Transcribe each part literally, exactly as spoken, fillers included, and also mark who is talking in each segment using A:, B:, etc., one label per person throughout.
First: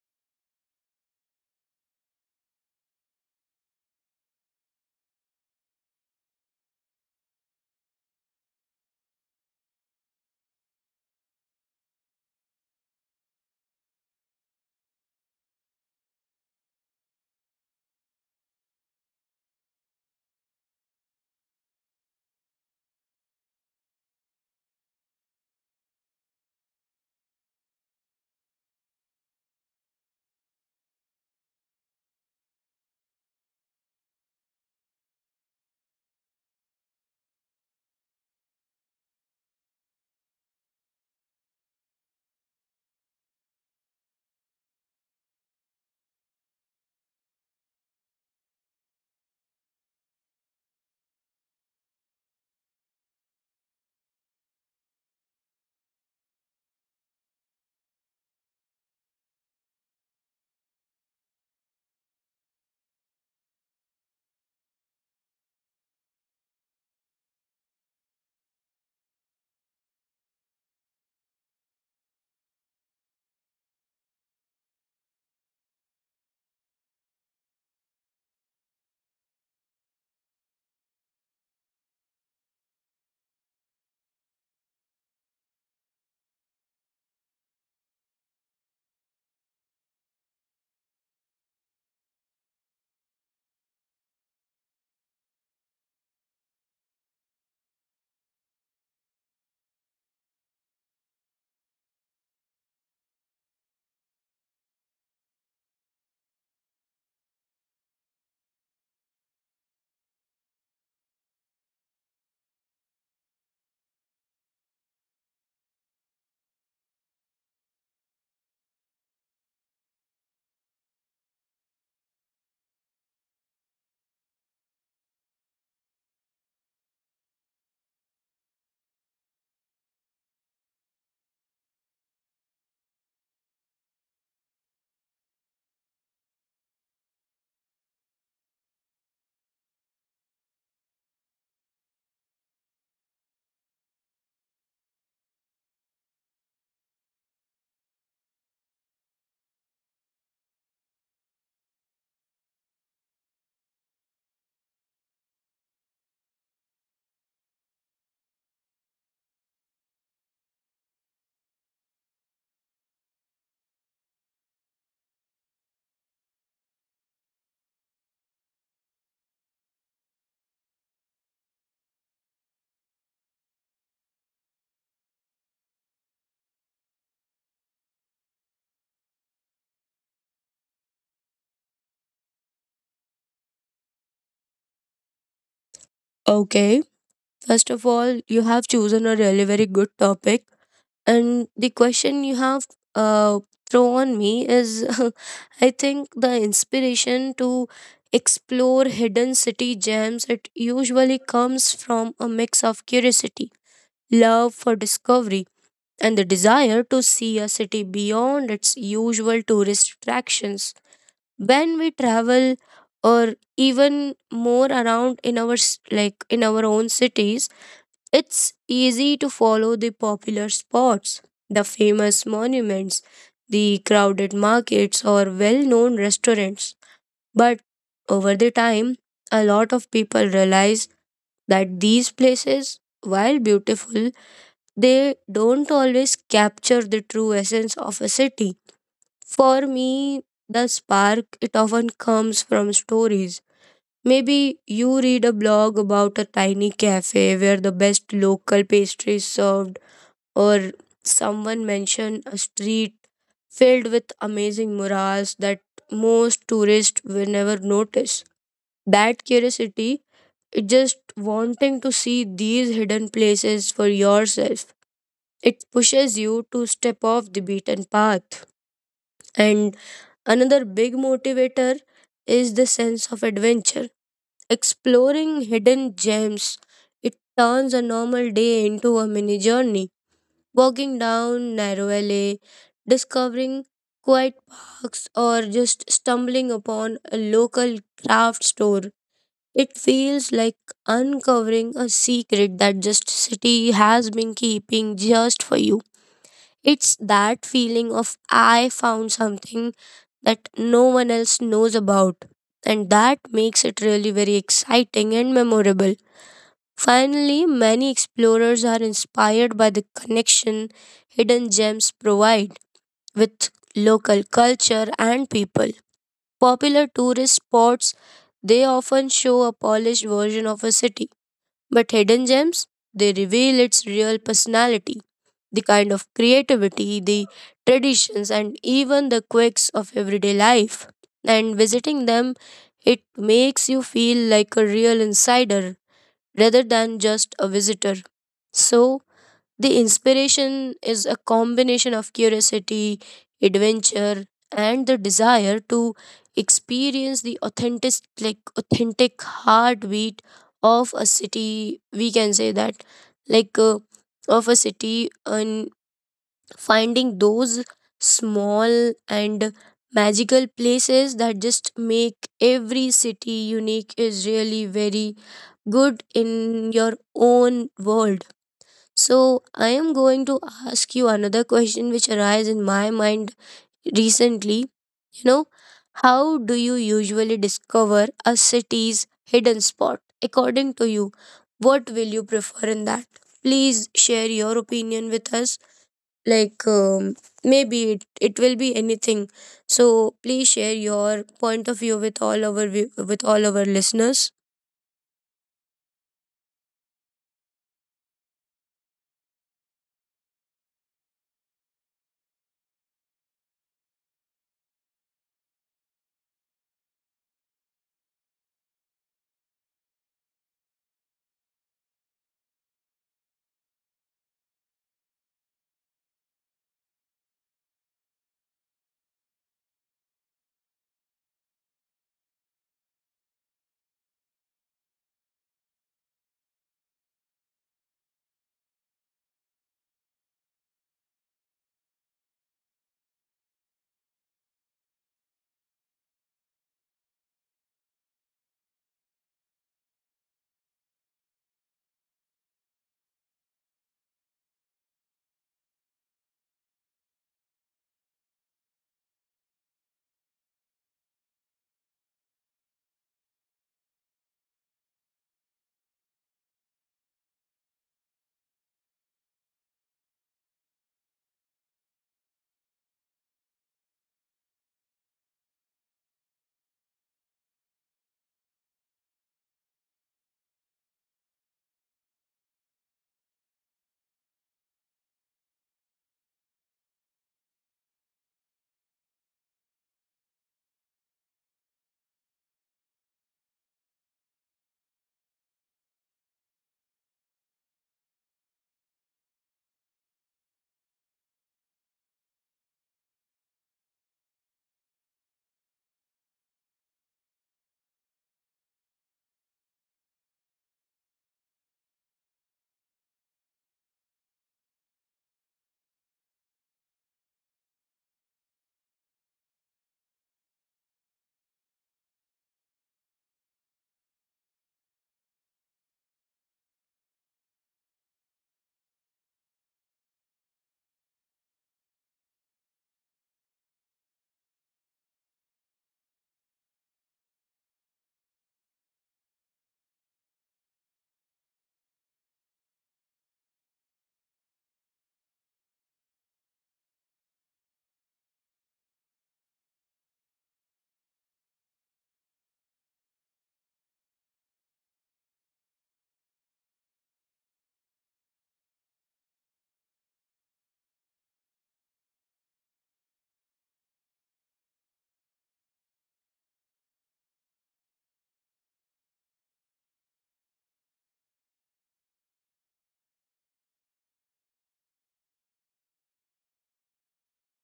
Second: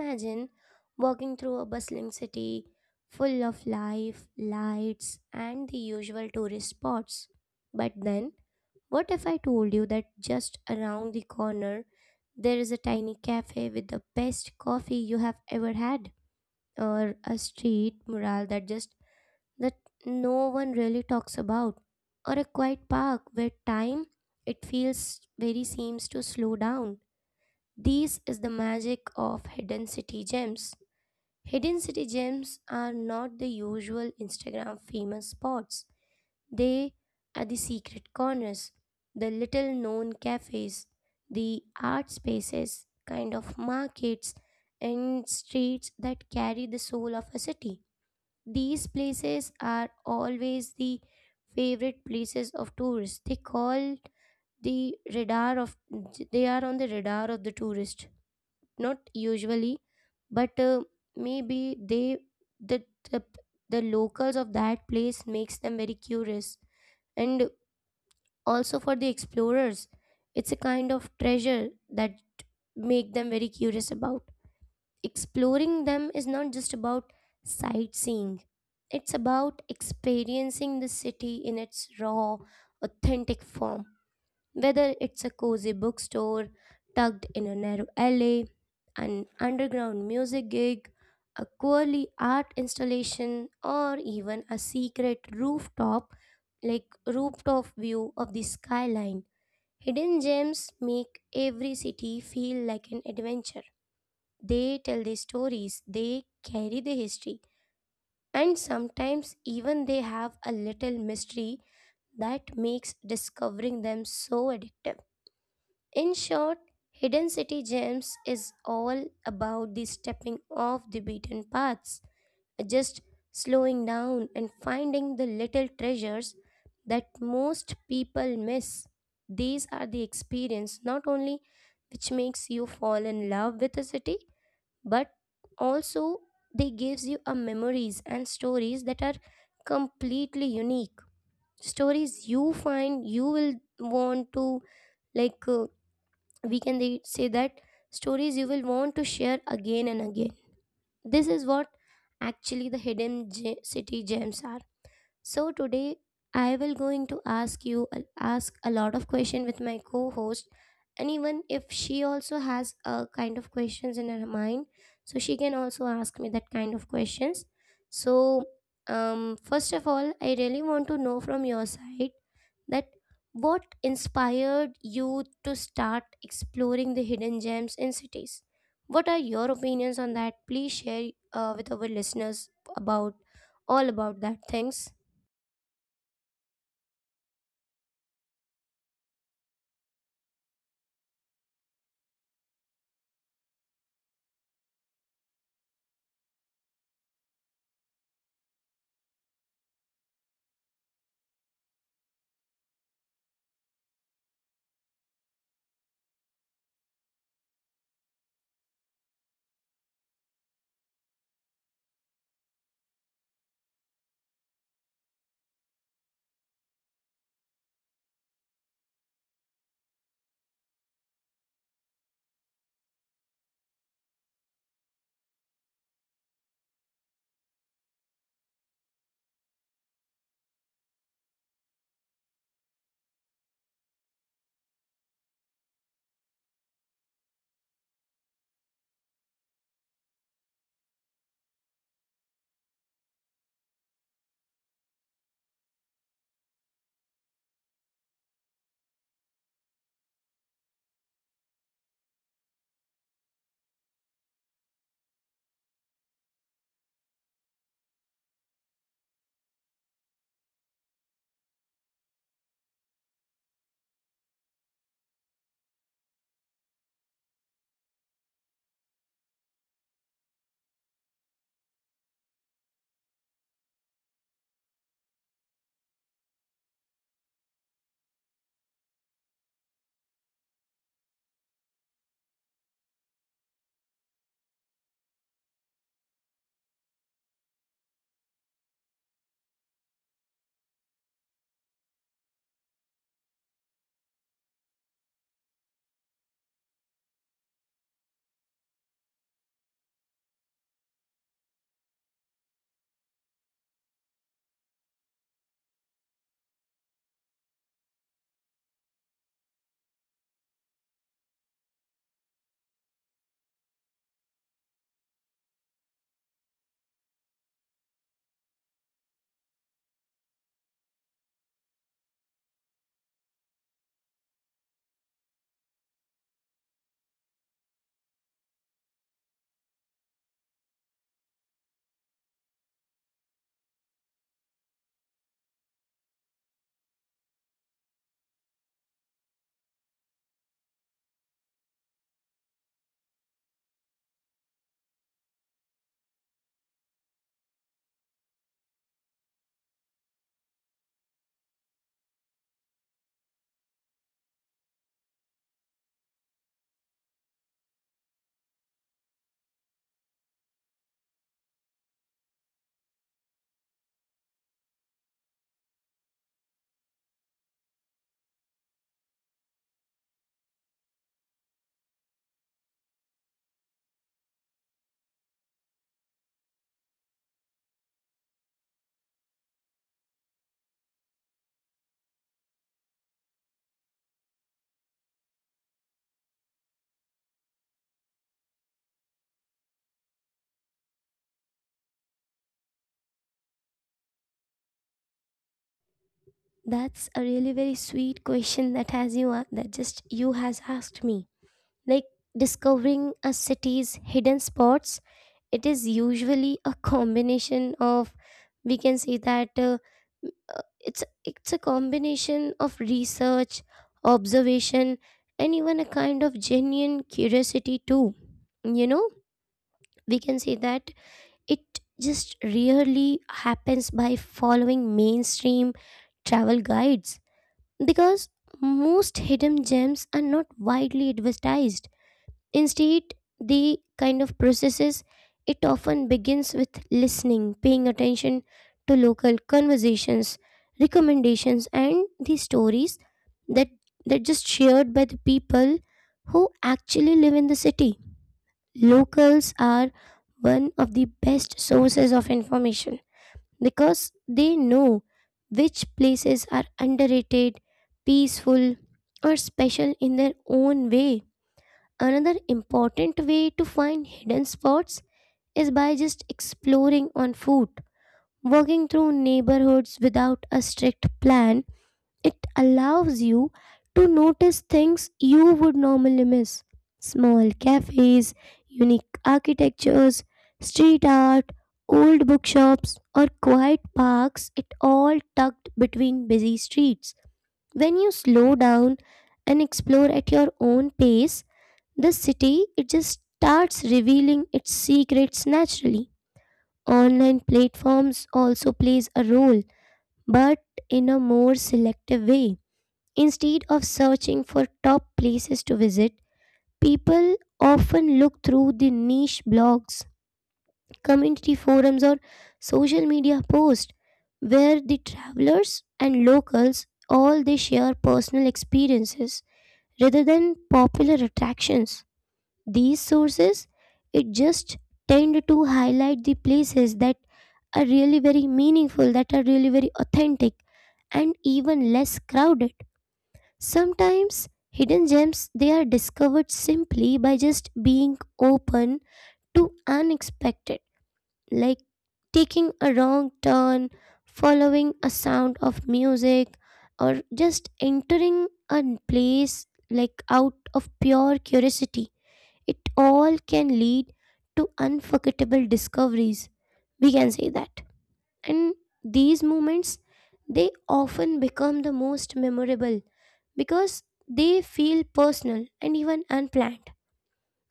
A: Imagine walking through a bustling city full of life, lights, and the usual tourist spots. But then, what if I told you that just around the corner there is a tiny cafe with the best coffee you have ever had, or a street mural that just that no one really talks about, or a quiet park where time it feels very seems to slow down. These is the magic of hidden city gems. Hidden city gems are not the usual Instagram famous spots. They are the secret corners, the little known cafes, the art spaces, kind of markets, and streets that carry the soul of a city. These places are always the favorite places of tourists. They call the radar of they are on the radar of the tourist. Not usually, but uh, maybe they the, the the locals of that place makes them very curious. And also for the explorers, it's a kind of treasure that make them very curious about exploring them. Is not just about sightseeing, it's about experiencing the city in its raw, authentic form. Whether it's a cozy bookstore tucked in a narrow alley, an underground music gig, a quirky art installation, or even a secret rooftop like rooftop view of the skyline. Hidden gems make every city feel like an adventure. They tell the stories, they carry the history, and sometimes even they have a little mystery that makes discovering them so addictive. In short, Hidden City Gems is all about the stepping off the beaten paths, just slowing down and finding the little treasures that most people miss. These are the experience not only which makes you fall in love with a city, but also they gives you a memories and stories that are completely unique. Stories you find you will want to like uh, we can they say that Stories you will want to share again and again. This is what actually the hidden ge- city gems are. So today I will going to ask you, ask a lot of question with my co-host, and even if she also has a kind of questions in her mind, so she can also ask me that kind of questions. So um first of all, I really want to know from your side that what inspired you to start exploring the hidden gems in cities. What are your opinions on that? Please share uh, with our listeners about all about that things.
B: Okay, first of all, you have chosen a really very good topic, and the question you have uh, thrown me is, I think the inspiration to explore hidden city gems it usually comes from a mix of curiosity, love for discovery, and the desire to see a city beyond its usual tourist attractions. When we travel, or even more around in our s- like in our own cities it's easy to follow the popular spots, the famous monuments, the crowded markets, or well known restaurants. But over the time, a lot of people realize that these places, while beautiful, they don't always capture the true essence of a city. For me, the spark it often comes from stories. Maybe you read a blog about a tiny cafe where the best local pastry is served, or someone mentioned a street filled with amazing murals that most tourists will never notice. That curiosity, it just wanting to see these hidden places for yourself. It pushes you to step off the beaten path. And another big motivator is the sense of adventure. Exploring hidden gems, it turns a normal day into a mini journey walking down narrow alley, discovering quiet parks, or just stumbling upon a local craft store. It feels like uncovering a secret that just city has been keeping just for you. It's that feeling of I found something that no one else knows about, and that makes it really very exciting and memorable. Finally, many explorers are inspired by the connection hidden gems provide with local culture and people. Popular tourist spots they often show a polished version of a city, but hidden gems they reveal its real personality, the kind of creativity, the traditions, and even the quirks of everyday life. And visiting them, it makes you feel like a real insider rather than just a visitor. So, the inspiration is a combination of curiosity, adventure, and the desire to experience the authentic, like authentic heartbeat of a city. We can say that, like, uh, of a city, and finding those small and magical places that just make every city unique is really very good in your own world. So, I am going to ask you another question which arise in my mind recently. You know, how do you usually discover a city's hidden spot? According to you, what will you prefer in that? Please share your opinion with us like um, maybe it, it will be anything so please share your point of view with all our view- with all our listeners.
A: That's a really very sweet question that has you a- that just you has asked me. Like, discovering a city's hidden spots, it is usually a combination of, we can say that, uh, m- uh, it's it's a combination of research, observation, and even a kind of genuine curiosity too. You know, we can say that it just rarely happens by following mainstream travel guides because most hidden gems are not widely advertised. Instead, the kind of processes, it often begins with listening, paying attention to local conversations, recommendations, and the stories that that just shared by the people who actually live in the city. Locals are one of the best sources of information because they know which places are underrated, peaceful, or special in their own way. Another important way to find hidden spots is by just exploring on foot. Walking through neighborhoods without a strict plan, it allows you to notice things you would normally miss: small cafes, unique architectures, street art, old bookshops, or quiet parks, it all tucked between busy streets. When you slow down and explore at your own pace, the city it just starts revealing its secrets naturally. Online platforms also plays a role, but in a more selective way. Instead of searching for top places to visit, people often look through the niche blogs, community forums, or social media posts where the travelers and locals all they share personal experiences rather than popular attractions. These sources, it just tend to highlight the places that are really very meaningful, that are really very authentic and even less crowded. Sometimes hidden gems they are discovered simply by just being open to unexpected, like taking a wrong turn, following a sound of music, or just entering a place like out of pure curiosity. It all can lead to unforgettable discoveries, we can say that. And these moments, they often become the most memorable because they feel personal and even unplanned.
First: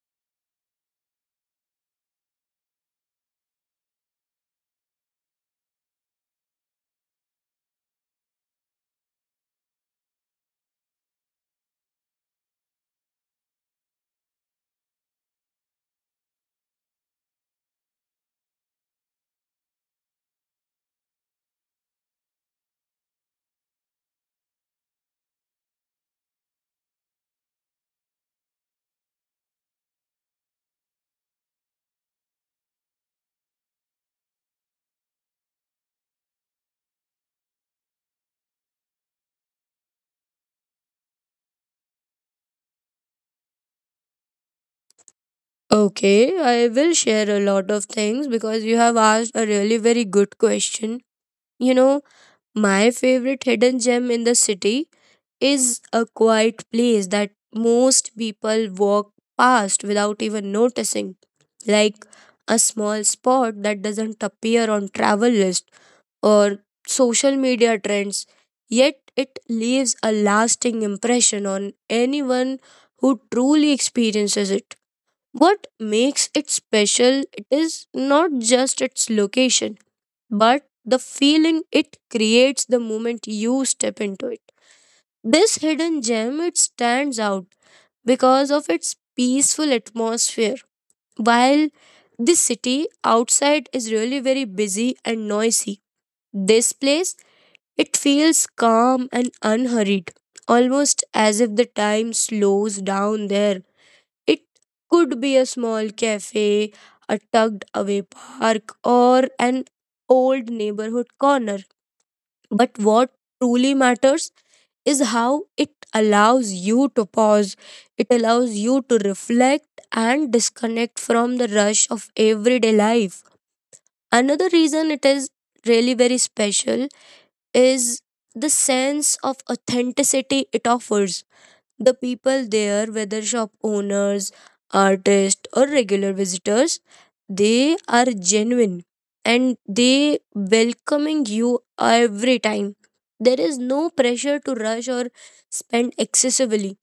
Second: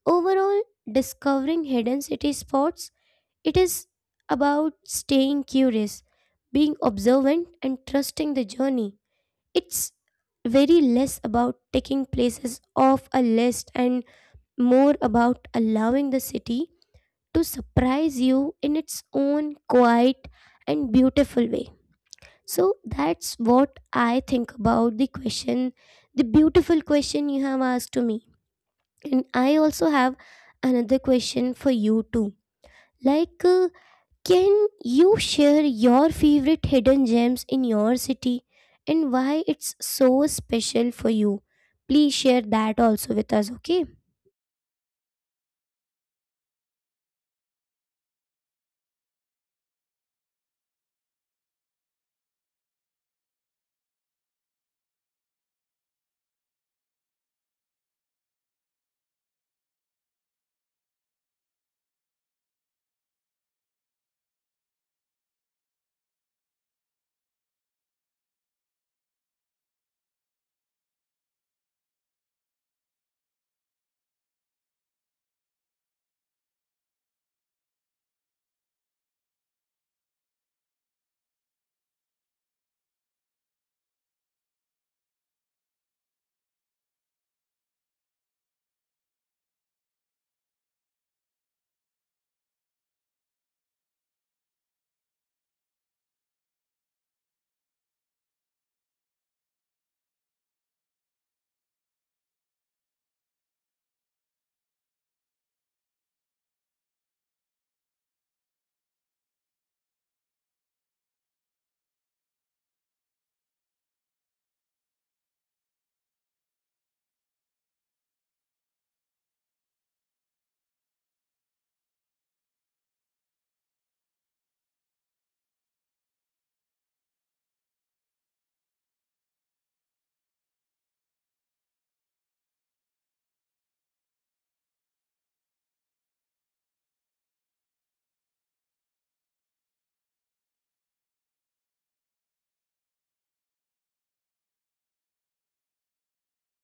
A: Overall, discovering hidden city spots, it is about staying curious, being observant, and trusting the journey. It's very less about taking places off a list and more about allowing the city to surprise you in its own quiet and beautiful way. So that's what I think about the question, the beautiful question you have asked to me. And I also have another question for you too. Like, uh, can you share your favorite hidden gems in your city and why it's so special for you? Please share that also with us, okay?
B: Okay, I will share a lot of things because you have asked a really very good question. You know, my favorite hidden gem in the city is a quiet place that most people walk past without even noticing, like a small spot that doesn't appear on travel lists or social media trends, yet it leaves a lasting impression on anyone who truly experiences it. What makes it special it is not just its location, but the feeling it creates the moment you step into it. This hidden gem it stands out because of its peaceful atmosphere. While the city outside is really very busy and noisy, this place it feels calm and unhurried, almost as if the time slows down there. It could be a small cafe, a tucked away park, or an old neighborhood corner. But what truly matters is how it allows you to pause, it allows you to reflect and disconnect from the rush of everyday life. Another reason it is really very special is the sense of authenticity it offers. The people there, whether shop owners, artists, or regular visitors, they are genuine and they welcoming you every time. There is no pressure to rush or spend excessively.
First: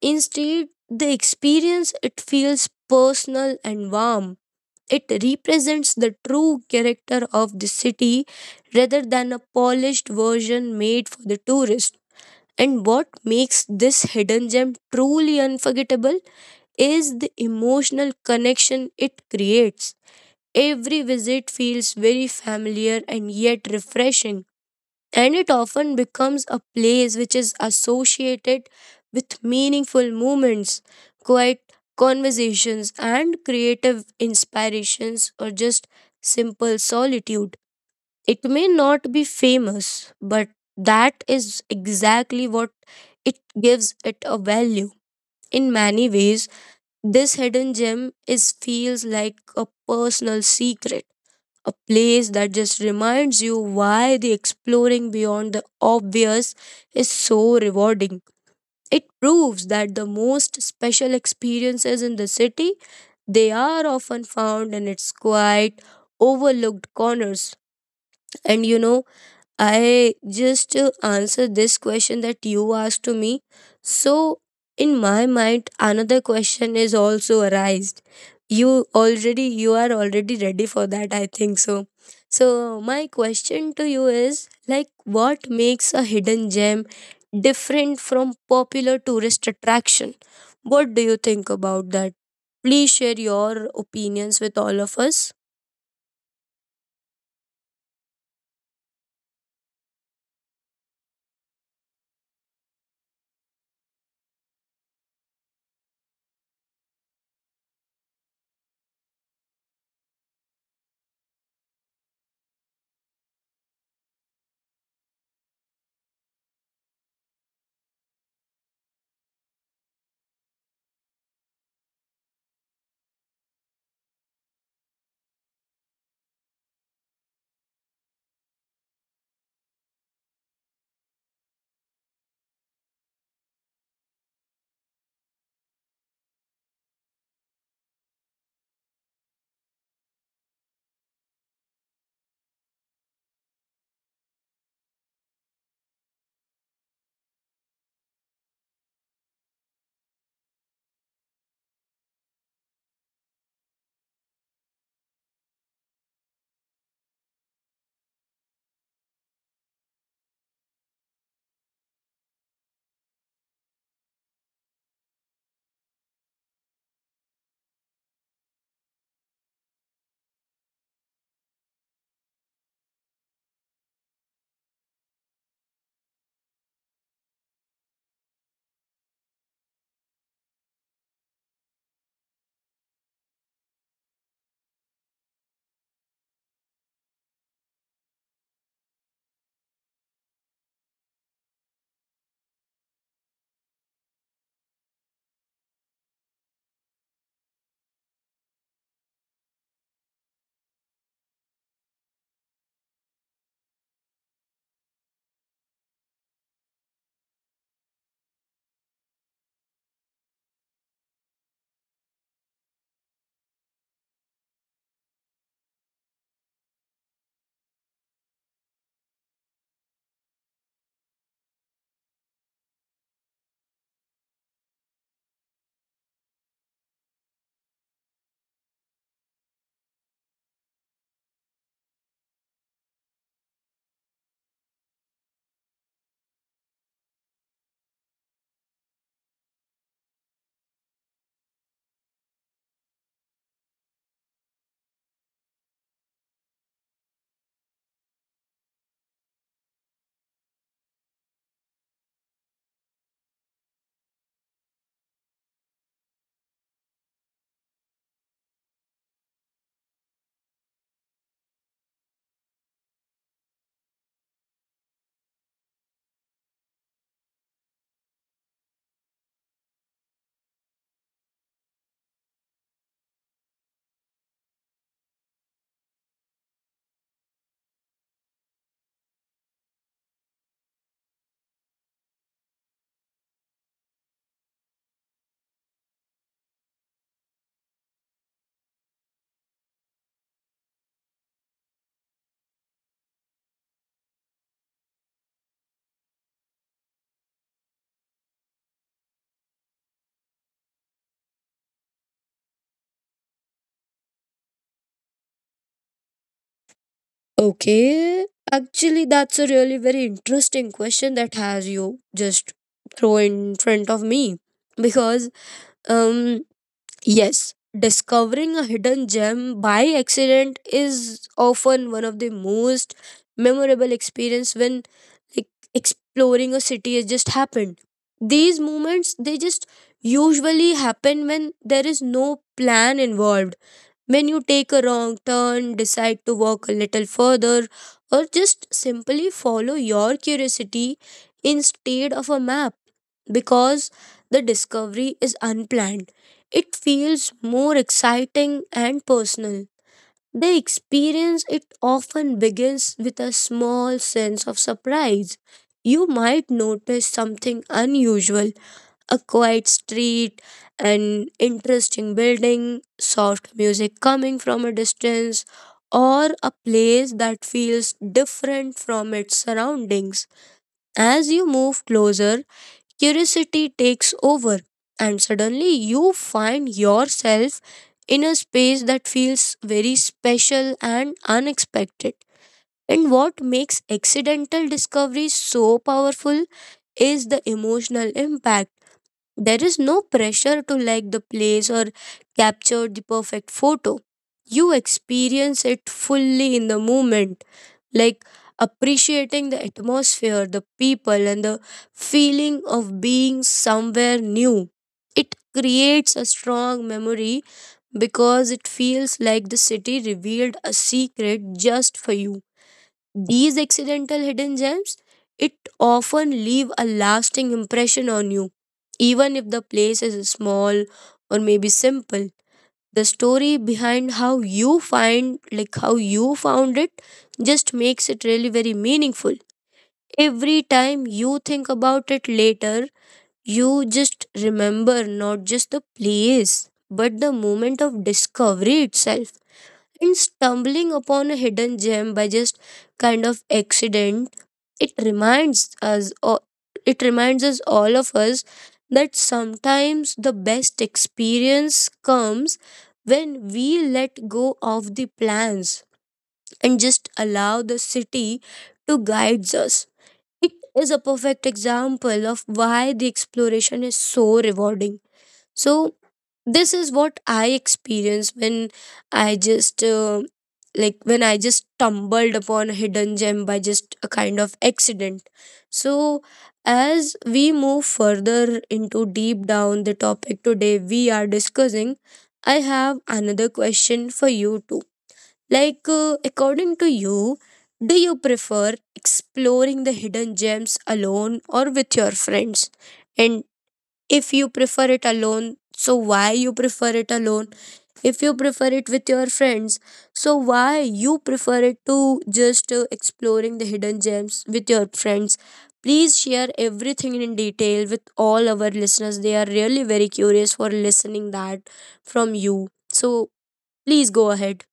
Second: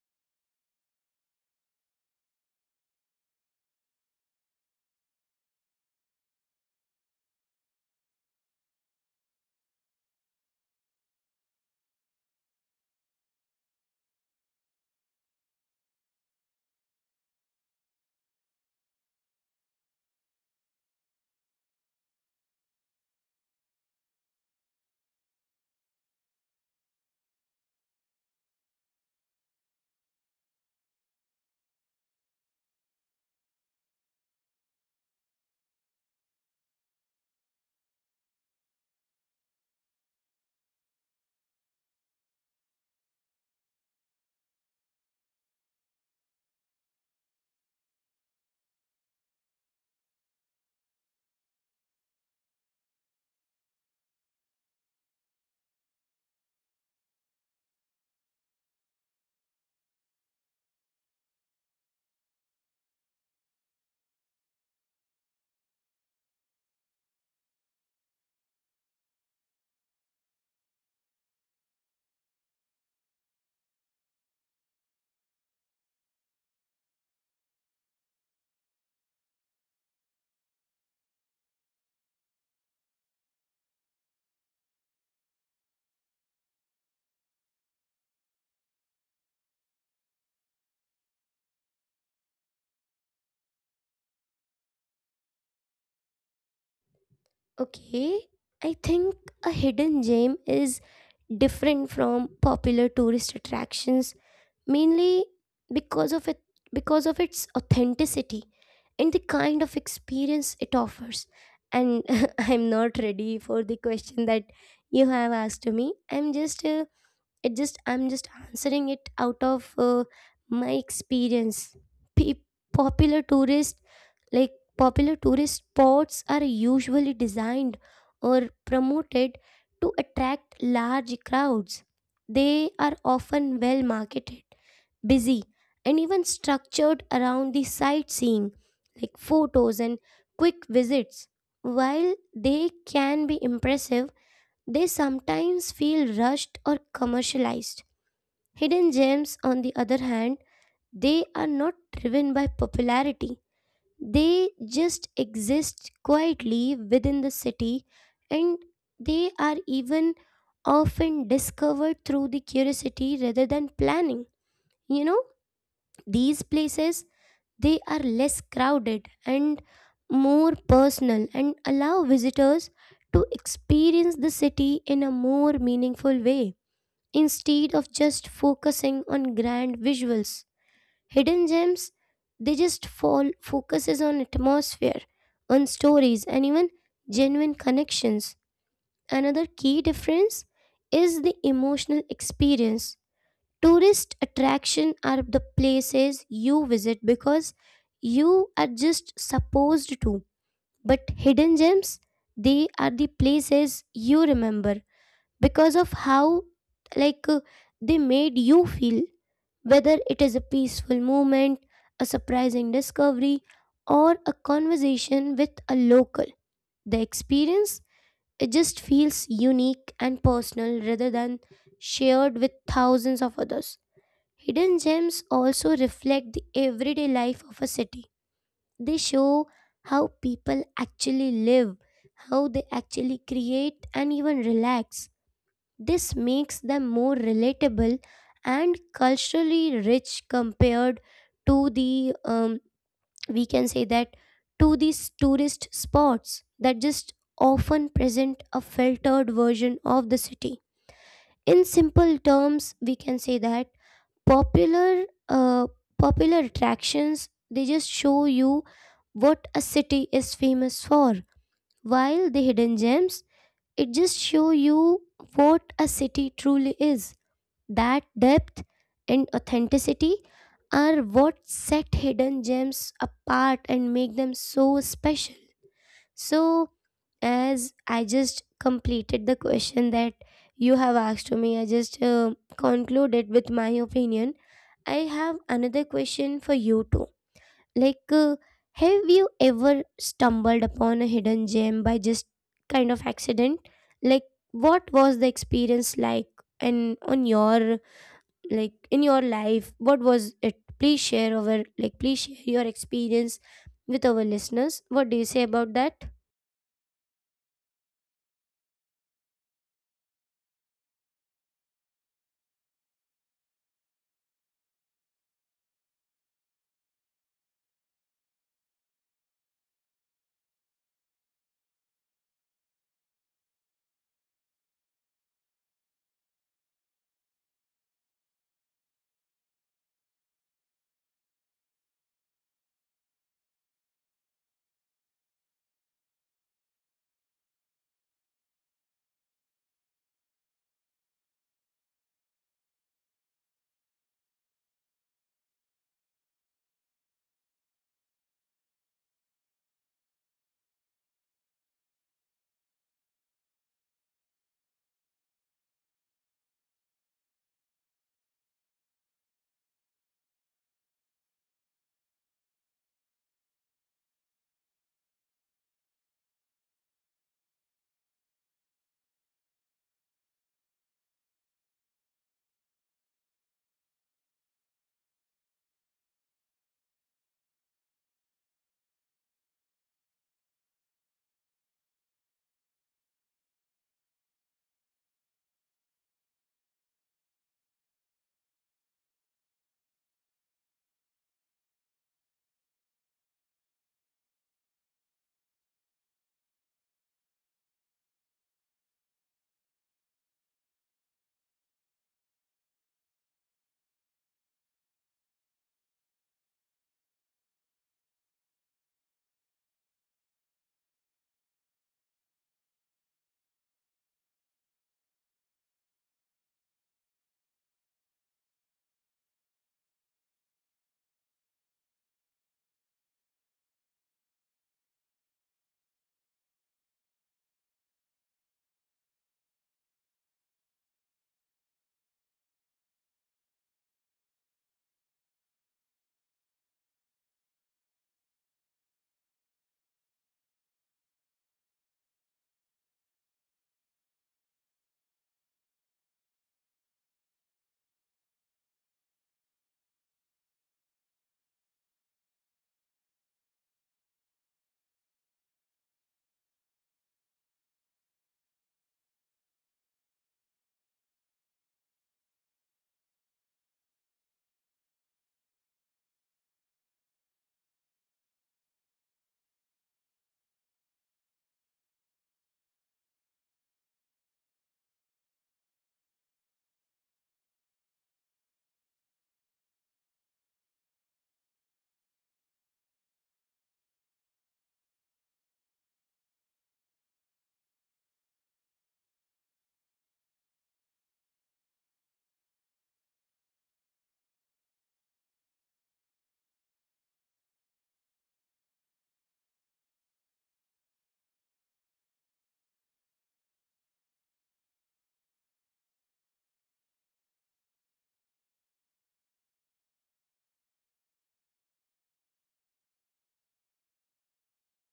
B: Instead, the experience it feels personal and warm. It represents the true character of the city rather than a polished version made for the tourist. And what makes this hidden gem truly unforgettable is the emotional connection it creates. Every visit feels very familiar and yet refreshing and it often becomes a place which is associated with meaningful moments, quiet conversations, and creative inspirations, or just simple solitude. It may not be famous, but that is exactly what it gives it a value. In many ways, this hidden gem is feels like a personal secret, a place that just reminds you why the exploring beyond the obvious is so rewarding. It proves that the most special experiences in the city they are often found in its quiet overlooked corners. And you know, I just uh, answer this question that you asked to me. So in my mind, another question is also arised. You already you are already ready for that, I think so. So my question to you is like what makes a hidden gem different from popular tourist attraction? What do you think about that? Please share your opinions with all of us.
A: Okay, I think a hidden gem is different from popular tourist attractions mainly because of it because of its authenticity and the kind of experience it offers. And I'm not ready for the question that you have asked me. I'm just uh, it just I'm just answering it out of uh, my experience. Pe- Popular tourist like popular tourist spots are usually designed or promoted to attract large crowds. They are often well marketed, busy, and even structured around the sightseeing, like photos and quick visits. While they can be impressive, they sometimes feel rushed or commercialized. Hidden gems, on the other hand, they are not driven by popularity. They just exist quietly within the city, and they are even often discovered through the curiosity rather than planning. You know, these places, they are less crowded and more personal, and allow visitors to experience the city in a more meaningful way. Instead of just focusing on grand visuals, hidden gems, they just fall focuses on atmosphere, on stories, and even genuine connections. Another key difference is the emotional experience. Tourist attraction are the places you visit because you are just supposed to, but hidden gems, they are the places you remember because of how, like uh, they made you feel. Whether it is a peaceful moment, a surprising discovery, or a conversation with a local, the experience it just feels unique and personal rather than shared with thousands of others. Hidden gems also reflect the everyday life of a city. They show how people actually live, how they actually create, and even relax. This makes them more relatable and culturally rich compared to the, um, we can say that, to these tourist spots that just often present a filtered version of the city. In simple terms, we can say that popular, uh, popular attractions, they just show you what a city is famous for, while the hidden gems, it just show you what a city truly is. That depth and authenticity are what set hidden gems apart and make them so special. So, as I just completed the question that you have asked to me, I just uh, concluded with my opinion. I have another question for you too. Like, uh, have you ever stumbled upon a hidden gem by just kind of accident? Like, what was the experience like, and on your like in your life, what was it? Please share our like please share your experience with our listeners. What do you say about that?
B: Okay, actually, that's a really very interesting question that has you just throw in front of me, because um yes, discovering a hidden gem by accident is often one of the most memorable experience when like exploring a city has just happened. These moments they just usually happen when there is no plan involved. When you take a wrong turn, decide to walk a little further, or just simply follow your curiosity instead of a map, because the discovery is unplanned it feels more exciting and personal. The experience it often begins with a small sense of surprise. You might notice something unusual, a quiet street, an interesting building, soft music coming from a distance, or a place that feels different from its surroundings. As you move closer, curiosity takes over, and suddenly you find yourself in a space that feels very special and unexpected. And what makes accidental discovery so powerful is the emotional impact. There is no pressure to like the place or capture the perfect photo. You experience it fully in the moment, like appreciating the atmosphere, the people, and the feeling of being somewhere new. It creates a strong memory because it feels like the city revealed a secret just for you. These accidental hidden gems, it often leave a lasting impression on you. Even if the place is small or maybe simple, the story behind how you find like how you found it just makes it really very meaningful. Every time you think about it later, you just remember not just the place, but the moment of discovery itself. And stumbling upon a hidden gem by just kind of accident, it reminds us o- it reminds us all of us that sometimes the best experience comes when we let go of the plans and just allow the city to guide us. It is a perfect example of why the exploration is so rewarding. So, this is what I experienced when I just uh, like when I just stumbled upon a hidden gem by just a kind of accident. So as we move further into deep down the topic today we are discussing, I have another question for you too. Like uh, according to you, do you prefer exploring the hidden gems alone or with your friends? And if you prefer it alone so why you prefer it alone, if you prefer it with your friends so why you prefer it to just uh, exploring the hidden gems with your friends? Please share everything in detail with all our listeners, they are really very curious for listening that from you. So please go ahead.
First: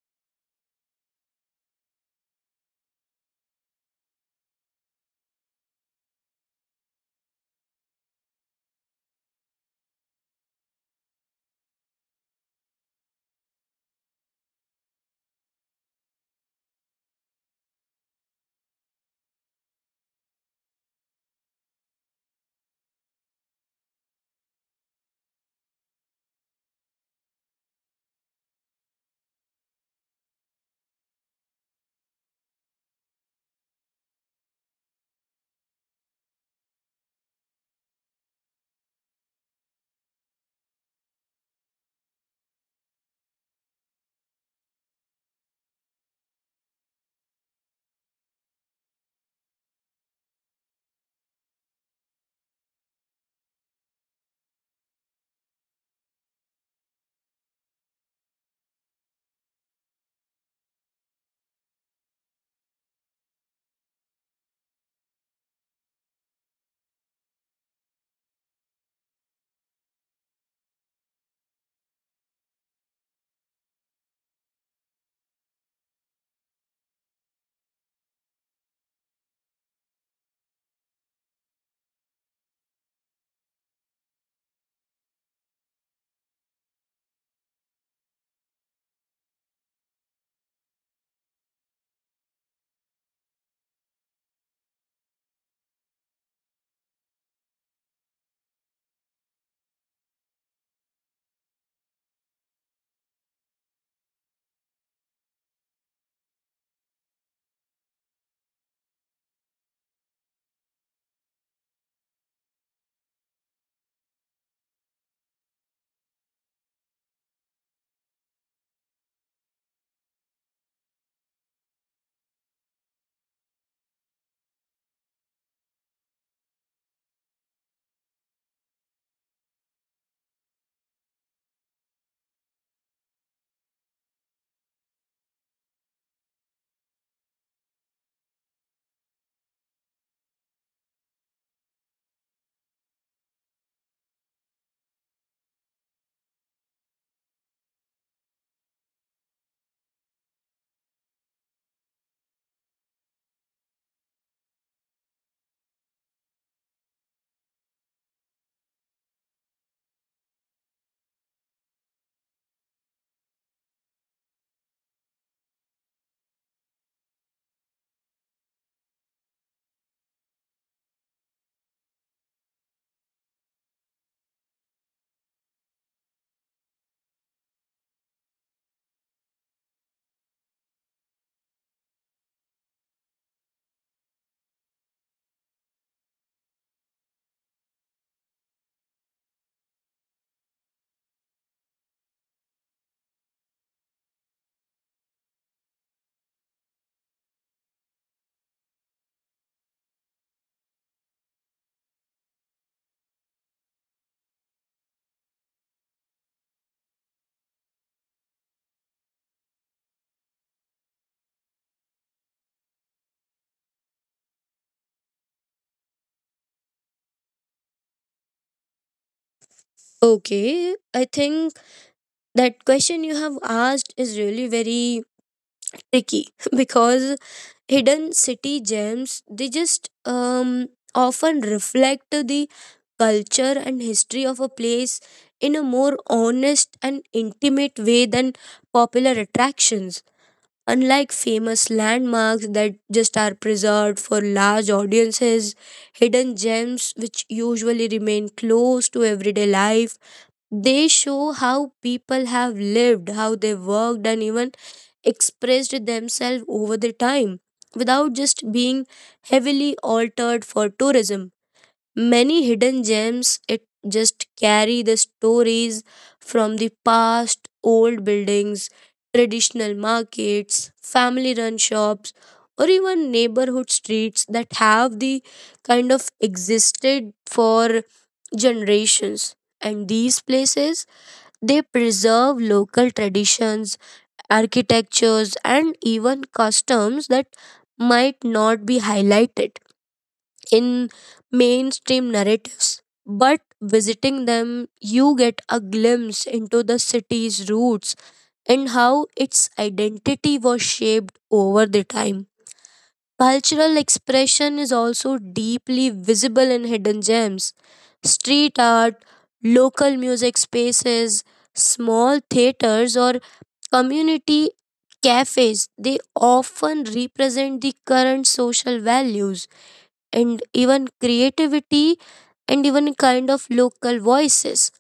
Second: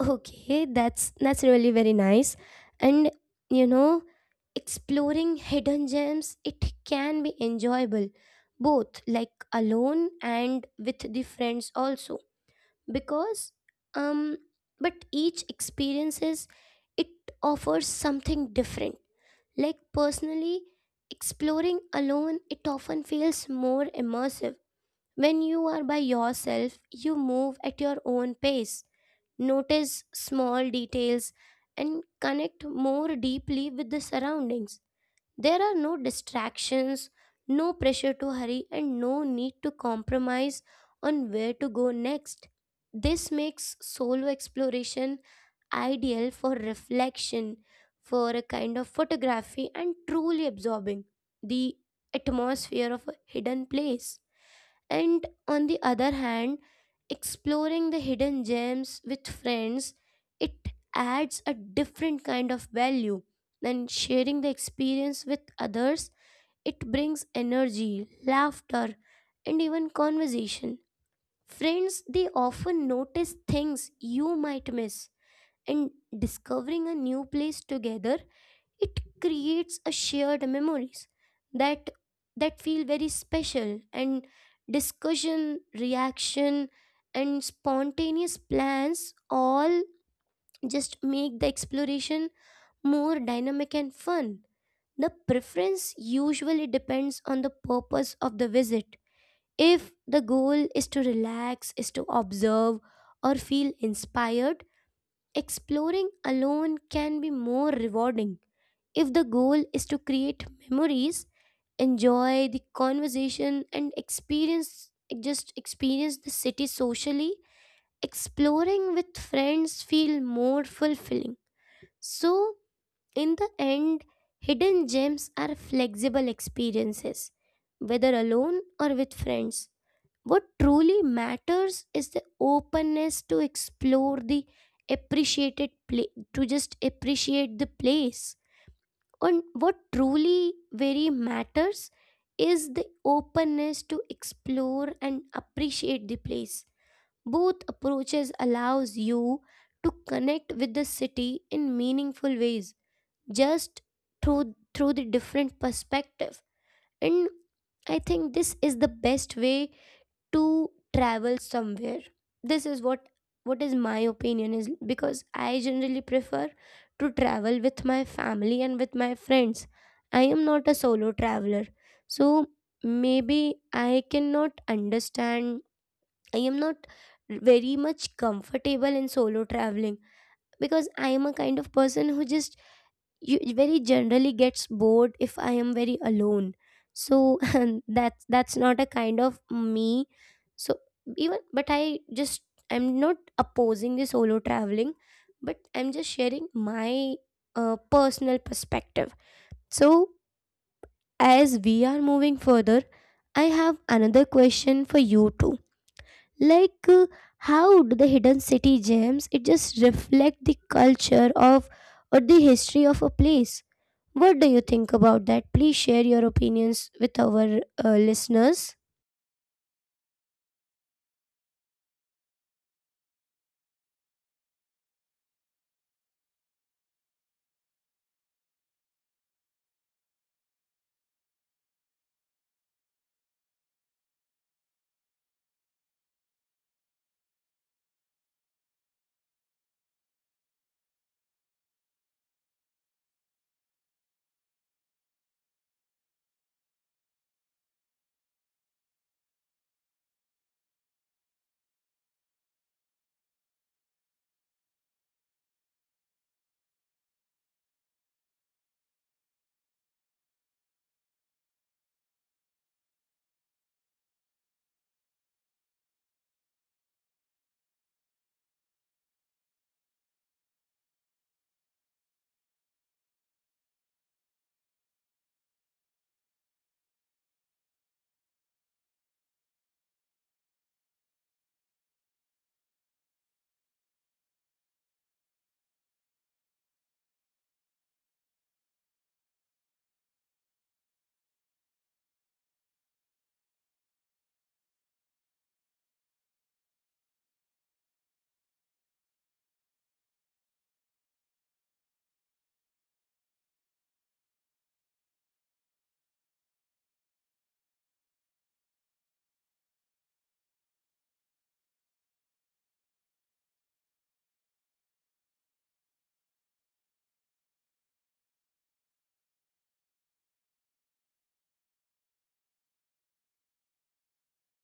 A: Okay, that's that's really very nice. And you know, exploring hidden gems, it can be enjoyable both like alone and with the friends also, because, um but each experiences, it offers something different. Like personally, exploring alone, it often feels more immersive. When you are by yourself, you move at your own pace, notice small details, and connect more deeply with the surroundings. There are no distractions, no pressure to hurry, and no need to compromise on where to go next. This makes solo exploration ideal for reflection, for a kind of photography, and truly absorbing the atmosphere of a hidden place. And on the other hand, exploring the hidden gems with friends, it adds a different kind of value. Then sharing the experience with others, it brings energy, laughter, and even conversation. Friends, they often notice things you might miss, and discovering a new place together, it creates a shared memories that that feel very special. And discussion, reaction, and spontaneous plans all just make the exploration more dynamic and fun. The preference usually depends on the purpose of the visit. If the goal is to relax, is to observe, or feel inspired, exploring alone can be more rewarding. If the goal is to create memories, enjoy the conversation, and experience just experience the city socially, exploring with friends feel more fulfilling. So, in the end, hidden gems are flexible experiences, whether alone or with friends. What truly matters is the openness to explore the appreciated place, to just appreciate the place. And what truly very matters is the openness to explore and appreciate the place. Both approaches allows you to connect with the city in meaningful ways just through through the different perspective. And I think this is the best way to travel somewhere, this is what what is my opinion is, because I generally prefer to travel with my family and with my friends. I am not a solo traveler, so maybe I cannot understand. I am not very much comfortable in solo traveling because I am a kind of person who just you very generally gets bored if I am very alone. So and that's that's not a kind of me. So even but I just, I'm not opposing the solo traveling, but I'm just sharing my uh, personal perspective. So as we are moving further, I have another question for you too. Like uh, how do the hidden city gems it just reflect the culture of or the history of a place? What do you think about that? Please share your opinions with our uh, listeners.
B: Okay, I think that question you have asked is really very tricky because hidden city gems they just um, often reflect the culture and history of a place in a more honest and intimate way than popular attractions. Unlike famous landmarks that just are preserved for large audiences, hidden gems which usually remain close to everyday life, they show how people have lived, how they worked, and even expressed themselves over the time without just being heavily altered for tourism. Many hidden gems it just carry the stories from the past, old buildings, traditional markets, family run shops, or even neighborhood streets that have the kind of existed for generations. And these places they preserve local traditions, architectures, and even customs that might not be highlighted in mainstream narratives, but visiting them, you get a glimpse into the city's roots and how its identity was shaped over the time. Cultural expression is also deeply visible in hidden gems. Street art, local music spaces, small theaters, or community cafes, they often represent the current social values and even creativity and even kind of local voices.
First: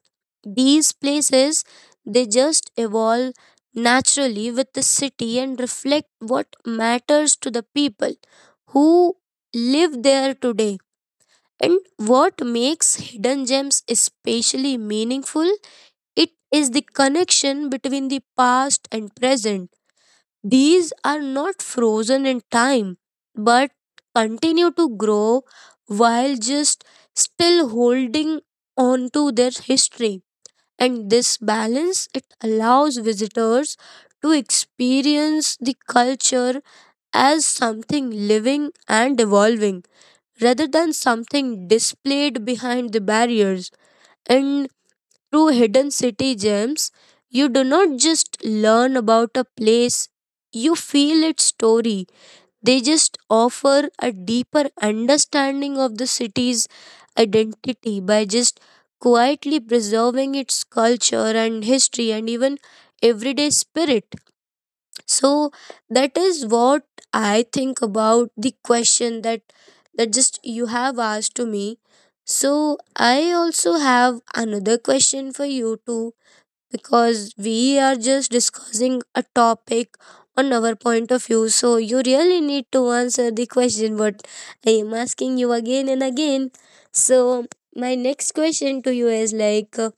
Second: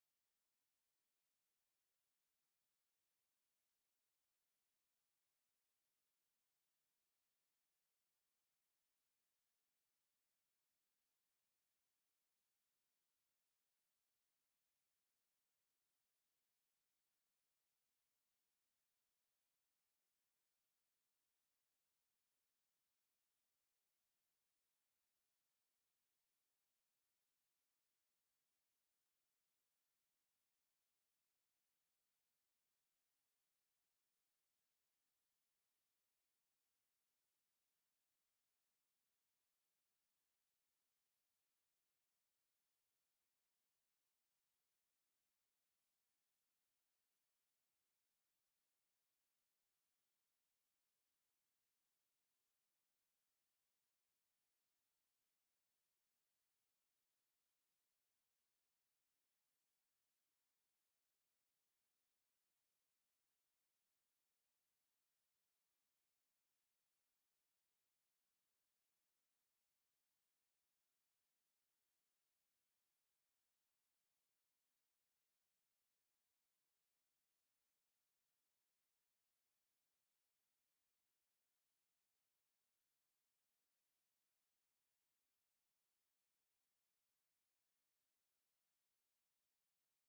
B: These places they just evolve naturally with the city and reflect what matters to the people who live there today. And what makes hidden gems especially meaningful? It is the connection between the past and present. These are not frozen in time but continue to grow while just still holding on to their history. And this balance it allows visitors to experience the culture as something living and evolving rather than something displayed behind the barriers. And through hidden city gems, you do not just learn about a place, you feel its story. They just offer a deeper understanding of the city's identity by just quietly preserving its culture and history and even everyday spirit. So that is what I think about the question that that just you have asked to me. So I also have another question for you too because we are just discussing a topic on our point of view. So you really need to answer the question what I am asking you again and again. So my next question to you is like uh,